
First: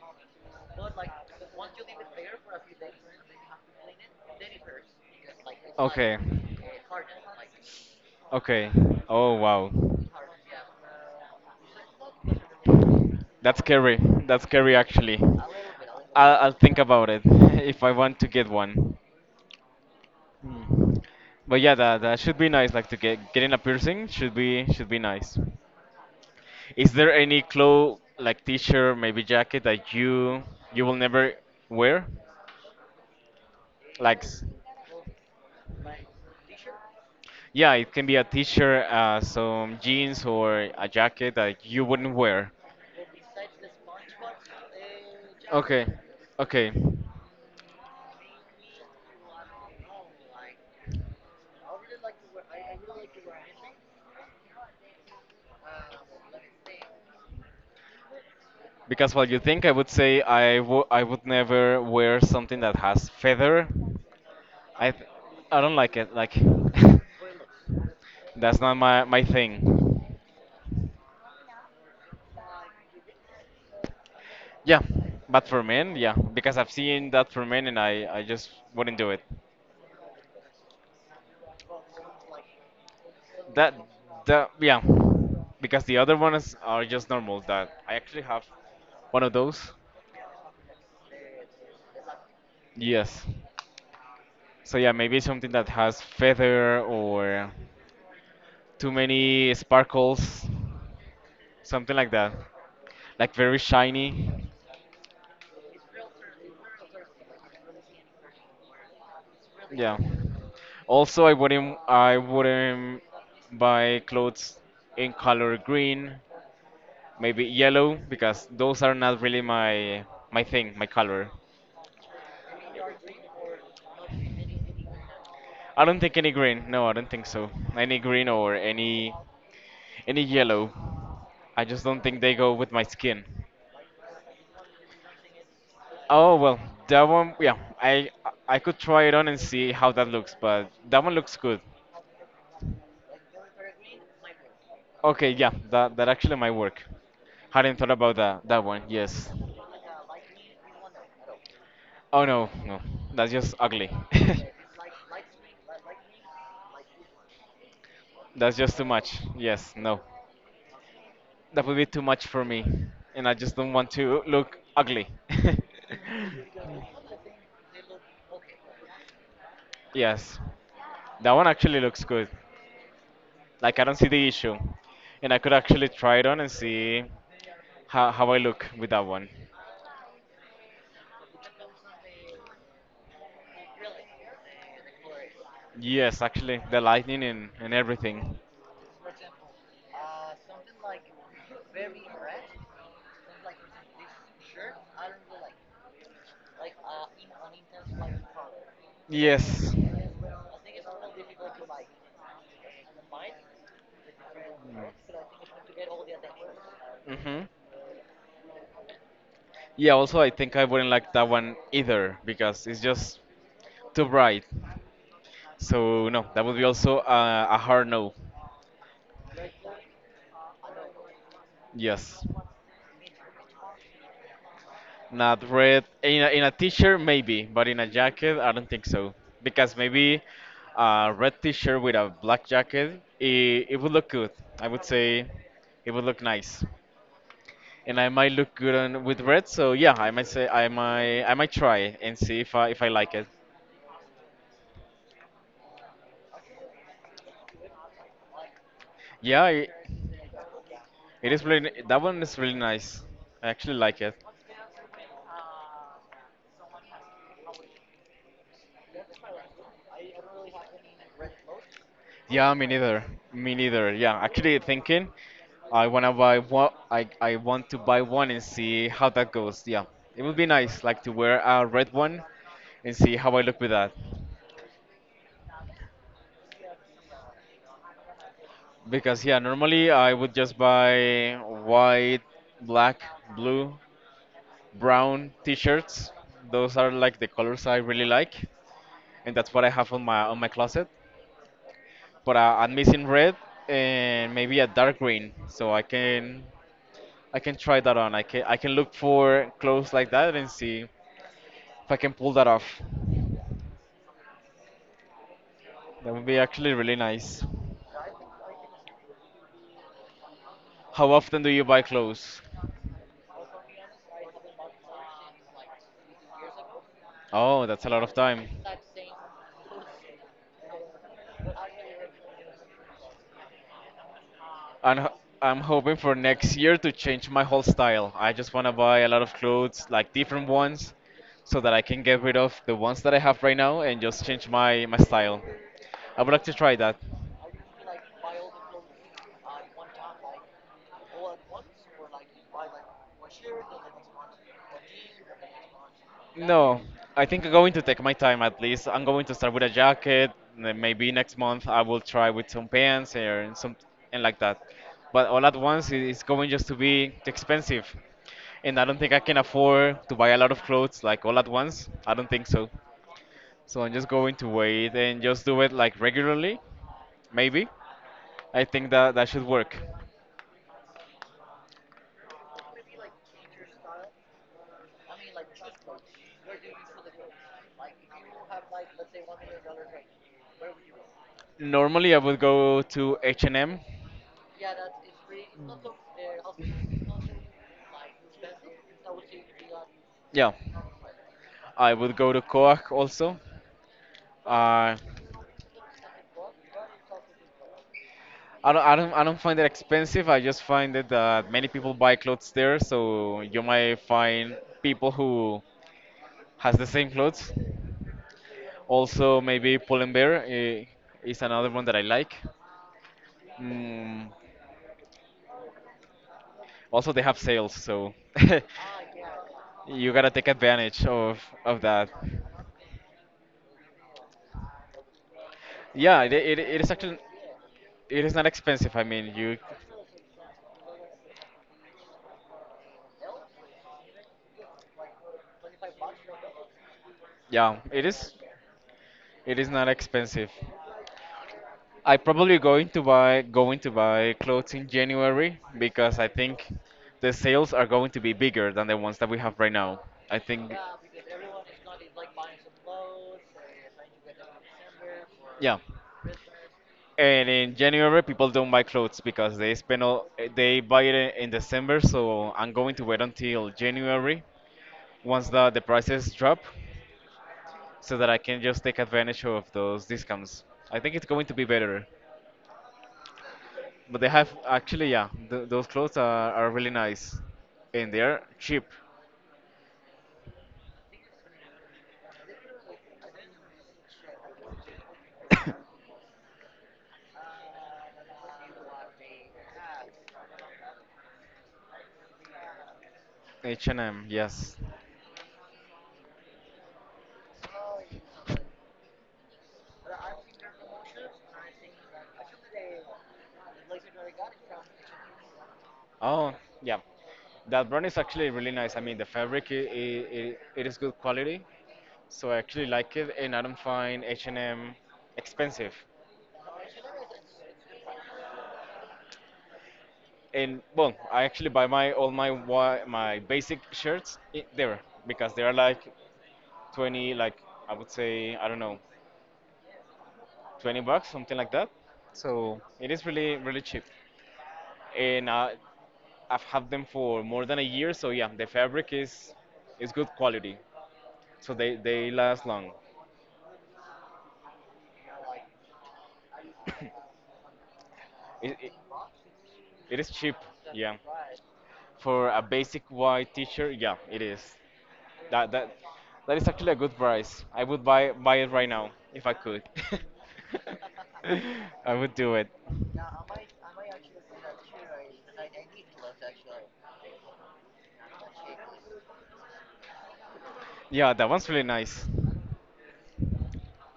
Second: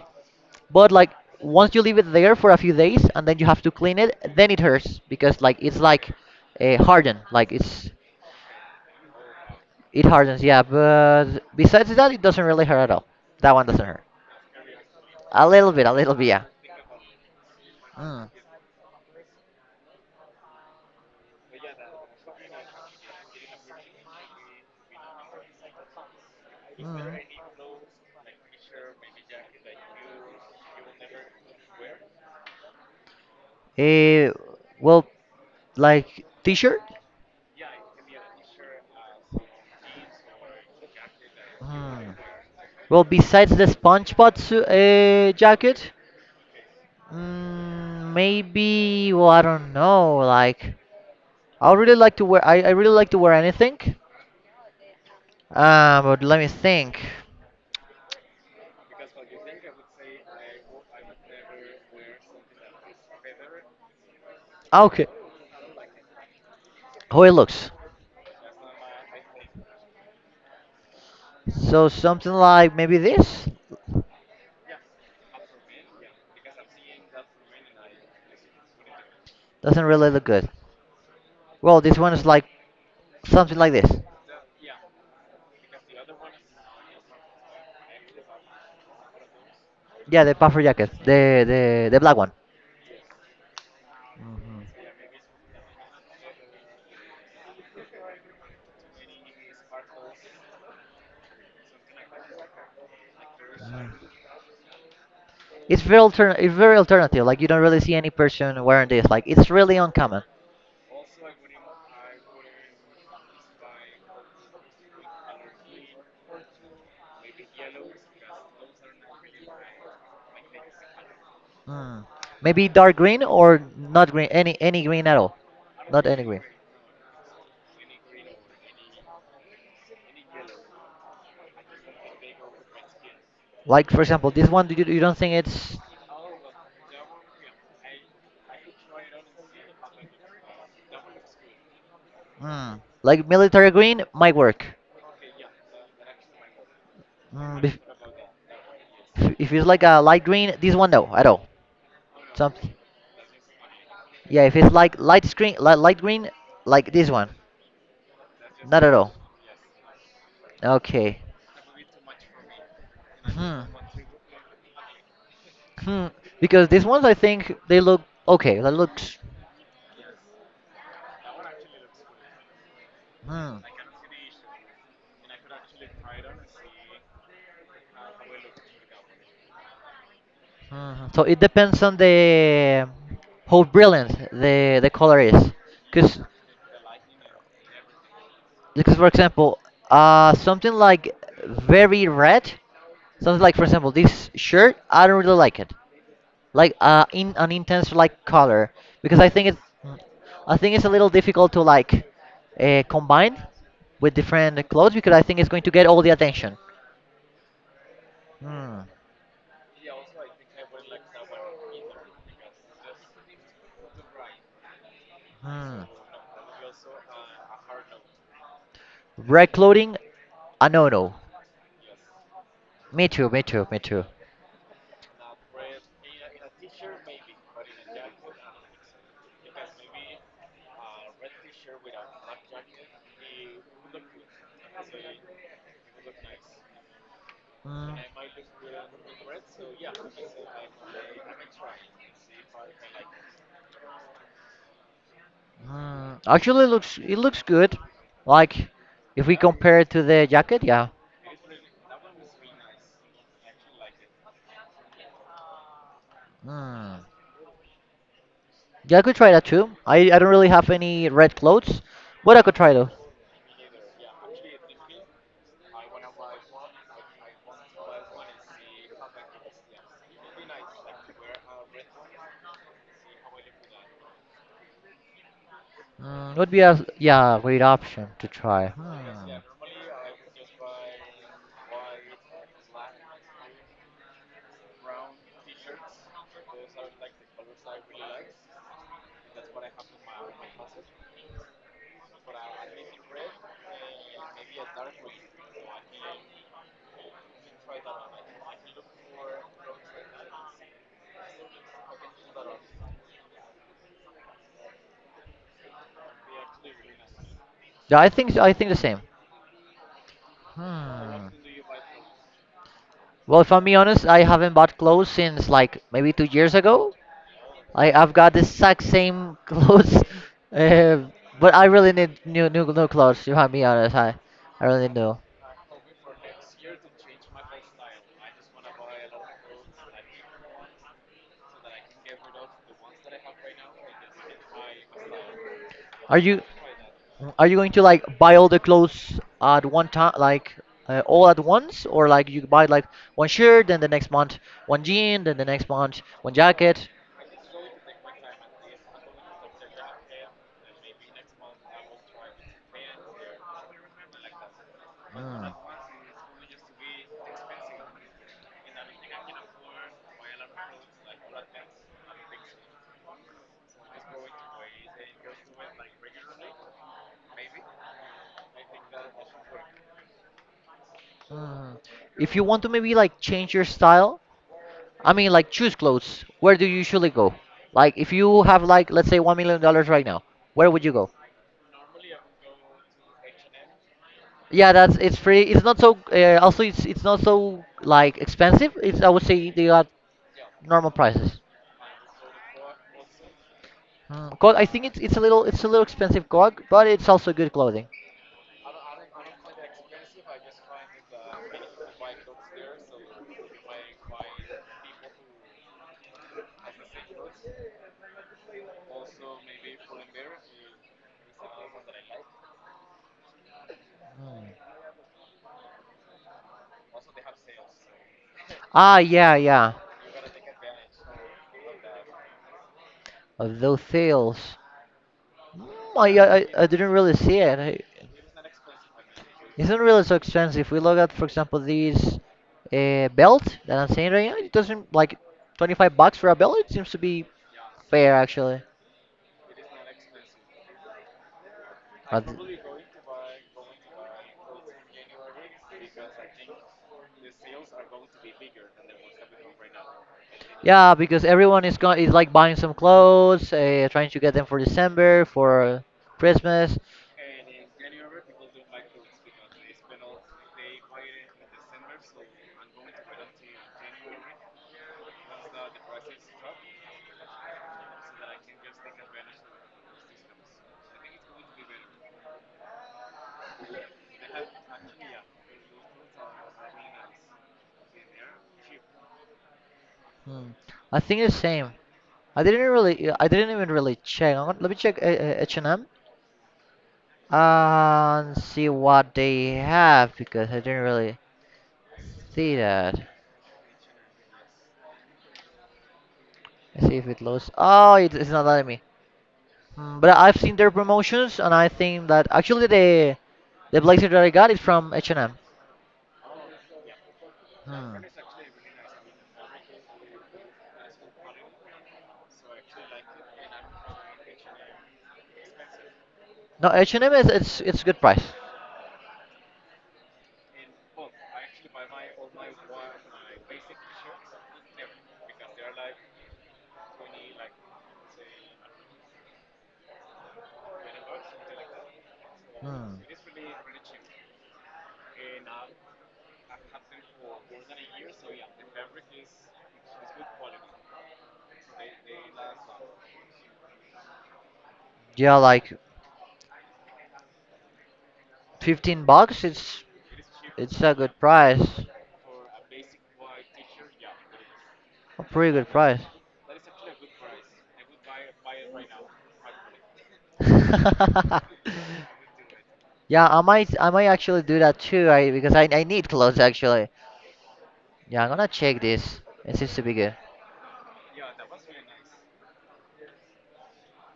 [SPEAKER 1] but like once you leave it there for a few days and then you have to clean it, then it hurts because like it's like
[SPEAKER 2] Okay.
[SPEAKER 1] hardened, like it's
[SPEAKER 2] Okay. Oh wow.
[SPEAKER 1] it hardens. Yeah, but besides that, it doesn't really hurt at all. That
[SPEAKER 2] That's
[SPEAKER 1] one doesn't
[SPEAKER 2] scary.
[SPEAKER 1] hurt.
[SPEAKER 2] That's scary, actually.
[SPEAKER 1] A little bit,
[SPEAKER 2] I'll,
[SPEAKER 1] yeah.
[SPEAKER 2] I'll think about it [LAUGHS] if I want to
[SPEAKER 1] Mm.
[SPEAKER 2] get one. Hmm. But yeah, that should be nice. Like, to get getting a piercing should be nice. Is there
[SPEAKER 1] Mm.
[SPEAKER 2] any clothes like t-shirt, maybe jacket that you will never wear? Like,
[SPEAKER 1] Eh, well, like t-shirt?
[SPEAKER 2] yeah, it can be a t-shirt, some jeans, or a jacket that you
[SPEAKER 1] Mm.
[SPEAKER 2] wouldn't wear.
[SPEAKER 1] Well, besides the SpongeBob
[SPEAKER 2] Okay,
[SPEAKER 1] jacket,
[SPEAKER 2] okay.
[SPEAKER 1] mm, maybe well, I don't know. Like, I really like to wear anything. But let me think.
[SPEAKER 2] Because while you think, I would say I would never wear something that has feather.
[SPEAKER 1] Ah,
[SPEAKER 2] I
[SPEAKER 1] okay,
[SPEAKER 2] th- I don't like it. Like, [LAUGHS]
[SPEAKER 1] how it looks.
[SPEAKER 2] that's not my thing.
[SPEAKER 1] So something like maybe this
[SPEAKER 2] Yeah, but for men, yeah, because I've seen that for men, and I just wouldn't do it.
[SPEAKER 1] doesn't really look good. Well, this one is like something like
[SPEAKER 2] That
[SPEAKER 1] this.
[SPEAKER 2] that, yeah, because the other ones are just normal. That I actually have one of those.
[SPEAKER 1] Yeah, the puffer jacket, the black one.
[SPEAKER 2] Yes. So yeah, maybe something that has feather, or too many sparkles, something like that, like very shiny.
[SPEAKER 1] It's very altern it's very alternative. Like you don't really see any person wearing this. Like it's really
[SPEAKER 2] Yeah.
[SPEAKER 1] uncommon.
[SPEAKER 2] Also, I wouldn't buy clothes in color green, maybe yellow, because those are not really my thing, my color.
[SPEAKER 1] Mm. Maybe dark green or not green, any green at all,
[SPEAKER 2] I don't
[SPEAKER 1] not
[SPEAKER 2] think
[SPEAKER 1] any
[SPEAKER 2] any
[SPEAKER 1] green.
[SPEAKER 2] green. No, I don't think so. Any green or any yellow. I just don't think they go with my skin.
[SPEAKER 1] Like for example, this one you, you don't think it's
[SPEAKER 2] Oh well, that one, yeah, I I could try it on and see how that looks, but that one looks good.
[SPEAKER 1] mm, like military green might work.
[SPEAKER 2] Okay, yeah, that actually might work.
[SPEAKER 1] Mm,
[SPEAKER 2] Hadn't thought about that one. Yes.
[SPEAKER 1] if it's like a light green, this one no at all.
[SPEAKER 2] Oh no,
[SPEAKER 1] Some,
[SPEAKER 2] no, that's just ugly.
[SPEAKER 1] yeah, if
[SPEAKER 2] [LAUGHS]
[SPEAKER 1] it's like light screen, light green, like this one,
[SPEAKER 2] That's just
[SPEAKER 1] not
[SPEAKER 2] too
[SPEAKER 1] at all.
[SPEAKER 2] much. Yes, no,
[SPEAKER 1] Okay.
[SPEAKER 2] that would be too much for me, and I just
[SPEAKER 1] Hmm.
[SPEAKER 2] don't want to look ugly.
[SPEAKER 1] Hmm, because these ones I think they look okay. That looks.
[SPEAKER 2] [LAUGHS] Yes, that one actually looks good.
[SPEAKER 1] Hmm.
[SPEAKER 2] Like, I don't see the issue, and I could actually try it on and see how I look with that one.
[SPEAKER 1] Hmm. Hmm. So it depends on the how brilliant the color is. Because
[SPEAKER 2] Yes, actually, the lighting and everything.
[SPEAKER 1] because for example, something like very red, something like for example this shirt, I don't really like it. Like in an intense like color because
[SPEAKER 2] Yes.
[SPEAKER 1] I think it's a little difficult to like combine with different clothes because I think it's going to get all the attention.
[SPEAKER 2] Mm-hmm.
[SPEAKER 1] Hmm.
[SPEAKER 2] Yeah, also I think I wouldn't like that one either because it's just too bright.
[SPEAKER 1] Hmm.
[SPEAKER 2] So no, that would be also a hard no.
[SPEAKER 1] Reclothing? Ah, no, no.
[SPEAKER 2] Yes.
[SPEAKER 1] Me too, me too, me too.
[SPEAKER 2] Not red. In a t-shirt maybe, but in a jacket I don't think so, because maybe a red t-shirt with a black jacket, it would look good. I would say it would look nice.
[SPEAKER 1] Mm,
[SPEAKER 2] And I might look good on with red. So yeah, I might say I might try it and see if I like it.
[SPEAKER 1] mm, actually, looks it looks good. Like, if we
[SPEAKER 2] Yeah, it,
[SPEAKER 1] compare it to the jacket, yeah.
[SPEAKER 2] it is really that one is really nice. I actually like it.
[SPEAKER 1] Mm. Yeah, I could try that too. I don't really have any red clothes, but I
[SPEAKER 2] Yeah,
[SPEAKER 1] could
[SPEAKER 2] me
[SPEAKER 1] try though.
[SPEAKER 2] neither. Me neither. Yeah, actually thinking, I wanna buy one. I want to buy one and see how that goes. Yeah, it would be nice, like, to wear a red one and see how I look with that.
[SPEAKER 1] Mm, would be a yeah great option to try.
[SPEAKER 2] Because yeah,
[SPEAKER 1] Hmm.
[SPEAKER 2] normally I would just buy white, black, blue, brown t-shirts. Those are like the colors I really like, and that's what I have on my closet. But I'm missing red and maybe a dark green, so I can try that on. I can look for clothes like that and see if I can pull that off. That would be actually really nice.
[SPEAKER 1] Yeah, I think the same.
[SPEAKER 2] How
[SPEAKER 1] Hmm.
[SPEAKER 2] often do you buy clothes?
[SPEAKER 1] Well, if I'm being honest, I haven't bought clothes since like maybe 2 years ago.
[SPEAKER 2] Oh, that's a
[SPEAKER 1] I
[SPEAKER 2] lot of
[SPEAKER 1] I've got the
[SPEAKER 2] time.
[SPEAKER 1] exact same [LAUGHS] clothes, uh, but I really need new clothes. If I'm being honest, I really
[SPEAKER 2] I'm,
[SPEAKER 1] need
[SPEAKER 2] ho-
[SPEAKER 1] new.
[SPEAKER 2] I'm hoping for next year to change my whole style. I just want to buy a lot of clothes, like different ones, so that I can get rid of the ones that I have right now and just change my style.
[SPEAKER 1] Are
[SPEAKER 2] I would like
[SPEAKER 1] you
[SPEAKER 2] to try that.
[SPEAKER 1] are you going to like buy all the clothes at one time, like all at once, or like you buy like one shirt, then the next month one jean, then the next month one
[SPEAKER 2] No,
[SPEAKER 1] jacket?
[SPEAKER 2] I think I'm going to take my time at least. I'm going to start with a jacket, and then maybe next month I will try with some pants and like that. But all
[SPEAKER 1] Hmm.
[SPEAKER 2] at once it's going just to be expensive, and I don't think I can afford to buy a lot of clothes like all at once. I don't think so. So I'm just going to wait and just do it like regularly, maybe. I think that that should work.
[SPEAKER 1] Hmm. If you want to maybe like change your style, I mean, like choose clothes. Where do you usually go? Like, if you have like, let's say, $1,000,000 right now, where would you go?
[SPEAKER 2] Normally I would go to H&M.
[SPEAKER 1] Yeah, that's it's free. It's not so. Also, it's not so like expensive. It's I would say they are
[SPEAKER 2] Yeah,
[SPEAKER 1] normal prices.
[SPEAKER 2] I would go to Coag also.
[SPEAKER 1] Mm, cause I think
[SPEAKER 2] Uh,
[SPEAKER 1] it's a little expensive cog, but it's also good clothing.
[SPEAKER 2] I don't find it expensive. I just find it that many people buy clothes there, so you might find people who has the same clothes. Also, maybe Pull&Bear, is another one that I like. Mm, also, they have sales, so
[SPEAKER 1] Ah,
[SPEAKER 2] [LAUGHS]
[SPEAKER 1] yeah, yeah.
[SPEAKER 2] you gotta take advantage of that.
[SPEAKER 1] Of those sales, mm,
[SPEAKER 2] Yeah, it, it,
[SPEAKER 1] I
[SPEAKER 2] it is
[SPEAKER 1] didn't really
[SPEAKER 2] actually
[SPEAKER 1] see it. I-
[SPEAKER 2] it is not expensive. I mean, you
[SPEAKER 1] it's not really so expensive. We look at, for example, this belt that I'm saying right now. It doesn't like 25 bucks for a belt. It seems to be
[SPEAKER 2] yeah, it
[SPEAKER 1] fair
[SPEAKER 2] is
[SPEAKER 1] actually.
[SPEAKER 2] it is not expensive. I
[SPEAKER 1] But
[SPEAKER 2] probably going to buy clothes in January, because I think the sales are going to be bigger than the ones that we have right now. I think.
[SPEAKER 1] yeah, because everyone is going is like buying some clothes, trying to get them for December,
[SPEAKER 2] Yeah.
[SPEAKER 1] for Christmas.
[SPEAKER 2] And in January, people don't buy clothes because they spend all they buy it in December. So I'm going to wait until January, once the prices drop, so that I can just take advantage of those discounts. I think it's going to be better. But they have actually, yeah, those clothes are really nice, and they're cheap.
[SPEAKER 1] Hmm. I think it's same. I didn't even really check. I'm gonna, let me check H&M and M and see what they have because I didn't really see that.
[SPEAKER 2] H&M, yes.
[SPEAKER 1] Let's see if it loads. Oh, it's not letting me. Hmm, but I've seen their promotions and I think that actually the blazer that I got is from H&M.
[SPEAKER 2] Oh, yeah, that
[SPEAKER 1] Hmm.
[SPEAKER 2] brand is actually really nice. I mean, the fabric, I it it is good quality, so I actually like it, and I don't find H&M expensive.
[SPEAKER 1] No, H&M is it's good price.
[SPEAKER 2] And well, I actually buy my all my wa- my basic shirts there, because they are like 20, like I would say, I don't know, 20 bucks, something like that. So
[SPEAKER 1] Hmm.
[SPEAKER 2] it is really, really cheap. And I've had them for more than a year. So yeah, the fabric is good quality. So they last long.
[SPEAKER 1] Yeah, like
[SPEAKER 2] It, it,
[SPEAKER 1] 15 bucks
[SPEAKER 2] it is cheap.
[SPEAKER 1] it's a
[SPEAKER 2] Yeah.
[SPEAKER 1] good price,
[SPEAKER 2] For a basic white t-shirt, yeah, it is.
[SPEAKER 1] a pretty good
[SPEAKER 2] That that
[SPEAKER 1] price.
[SPEAKER 2] that is actually a good price. I would buy it right now if I could.
[SPEAKER 1] [LAUGHS]
[SPEAKER 2] [LAUGHS] I would do it.
[SPEAKER 1] Yeah, I might actually do that too. I need clothes actually. Yeah, I'm gonna check this, it seems to be good.
[SPEAKER 2] Yeah, that one's really nice.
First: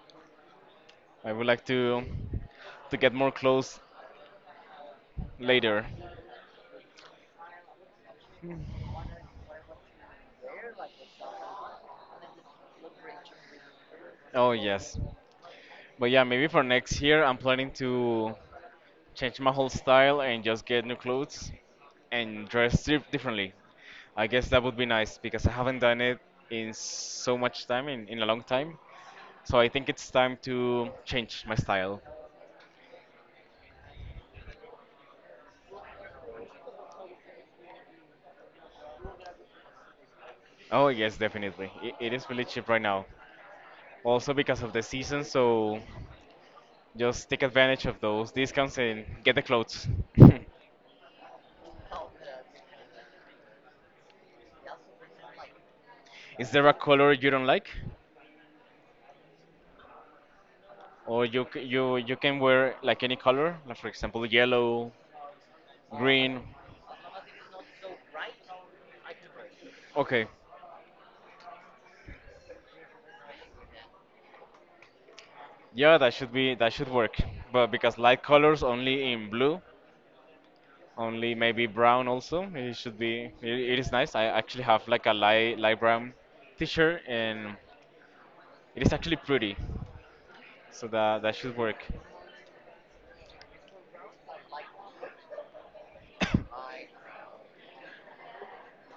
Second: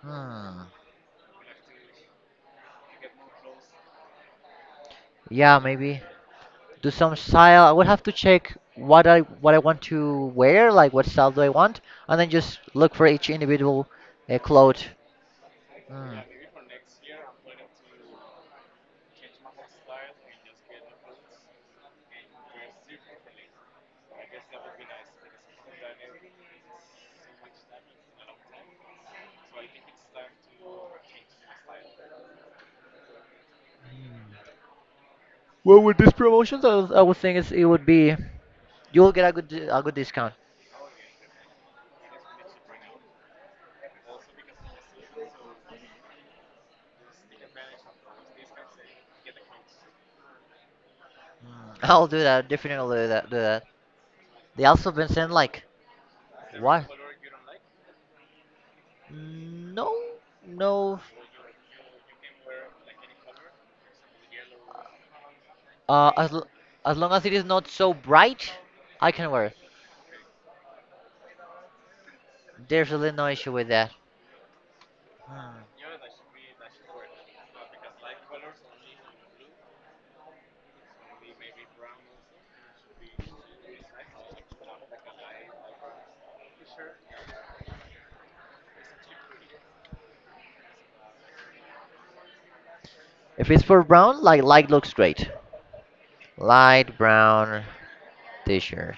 [SPEAKER 1] Hmm.
[SPEAKER 2] I would like to get more clothes
[SPEAKER 1] Yeah,
[SPEAKER 2] later.
[SPEAKER 1] maybe do some style. I would have to check what I want to wear, like what style do I want, and then just look for each individual
[SPEAKER 2] Oh
[SPEAKER 1] clothes.
[SPEAKER 2] yes. But
[SPEAKER 1] Hmm.
[SPEAKER 2] yeah, maybe for next year, I'm planning to change my whole style and just get new clothes and dress differently. I guess that would be nice because I haven't done it in so much time, in a long time. So I think it's time to change my style.
[SPEAKER 1] Well, with these promotions, I would think it's, it would be you'll get a a good discount.
[SPEAKER 2] Oh, yes, definitely. It is really cheap right now. Also because of the season, so just take advantage of those discounts and get the clothes. [LAUGHS]
[SPEAKER 1] [LAUGHS] I'll do that. Definitely I'll do that. Do that. They also been saying like,
[SPEAKER 2] Is there a
[SPEAKER 1] why?
[SPEAKER 2] color you don't like?
[SPEAKER 1] No, no.
[SPEAKER 2] Or you c- you can wear like any color, like for example yellow,
[SPEAKER 1] Uh, as
[SPEAKER 2] green.
[SPEAKER 1] l- as long as it is not so bright, I can wear it.
[SPEAKER 2] Okay,
[SPEAKER 1] There's really no issue with that. Hmm.
[SPEAKER 2] yeah, that should work. But because light colors only in blue, only maybe brown also. It should be it, it is nice. I actually have like a light brown t-shirt, and it is actually pretty. So that should work.
[SPEAKER 1] If it's for brown, like light looks great. Light brown t-shirt.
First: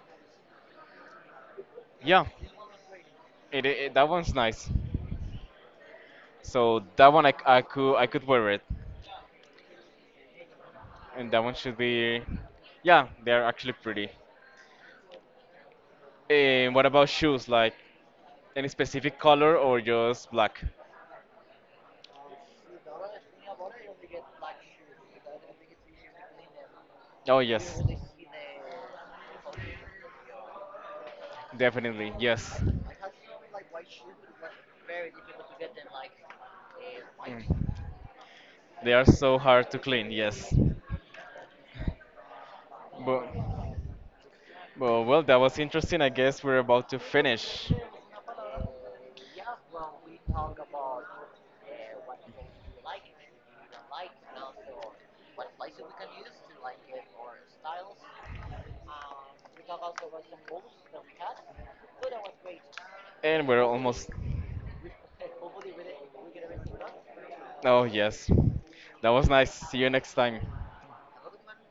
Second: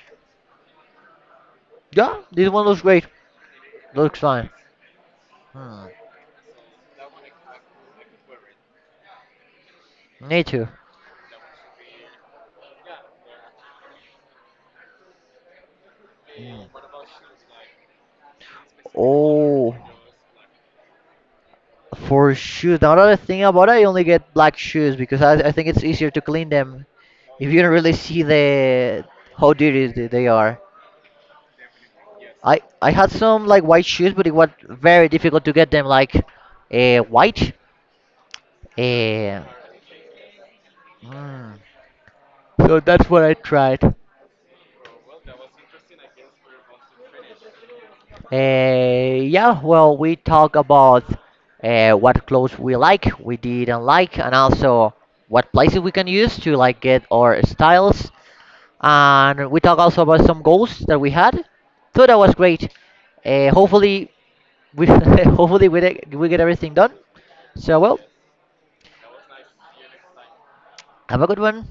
[SPEAKER 1] Yeah,
[SPEAKER 2] Yeah,
[SPEAKER 1] this one looks great.
[SPEAKER 2] it that
[SPEAKER 1] Looks
[SPEAKER 2] one's
[SPEAKER 1] fine.
[SPEAKER 2] nice.
[SPEAKER 1] Hmm.
[SPEAKER 2] So that one I could wear it,
[SPEAKER 1] Me too.
[SPEAKER 2] and that one should be, yeah, they're actually pretty. And what about shoes? Like, any specific color,
[SPEAKER 1] Oh.
[SPEAKER 2] or just black?
[SPEAKER 1] For shoes, now another thing about it, I only get black shoes because I think it's easier to clean them
[SPEAKER 2] Oh,
[SPEAKER 1] if you don't
[SPEAKER 2] yes.
[SPEAKER 1] really see the how dirty they are.
[SPEAKER 2] Definitely, yes.
[SPEAKER 1] I had some like white shoes, but it was very difficult to get them like white.
[SPEAKER 2] Mm. They are so
[SPEAKER 1] Uh,
[SPEAKER 2] hard to clean, yes.
[SPEAKER 1] mm. So that's what
[SPEAKER 2] But,
[SPEAKER 1] I tried.
[SPEAKER 2] well, well, that was interesting. I guess we're about to finish.
[SPEAKER 1] Yeah, well, we talk about what clothes we like, we didn't like, and also what places we can use to like get our styles, and we talk also about some goals that we had. So that was great.
[SPEAKER 2] And we're almost.
[SPEAKER 1] Hopefully, we [LAUGHS] hopefully we get everything done. So
[SPEAKER 2] Oh,
[SPEAKER 1] well,
[SPEAKER 2] yes. That was nice. See you next time.
[SPEAKER 1] have a good one.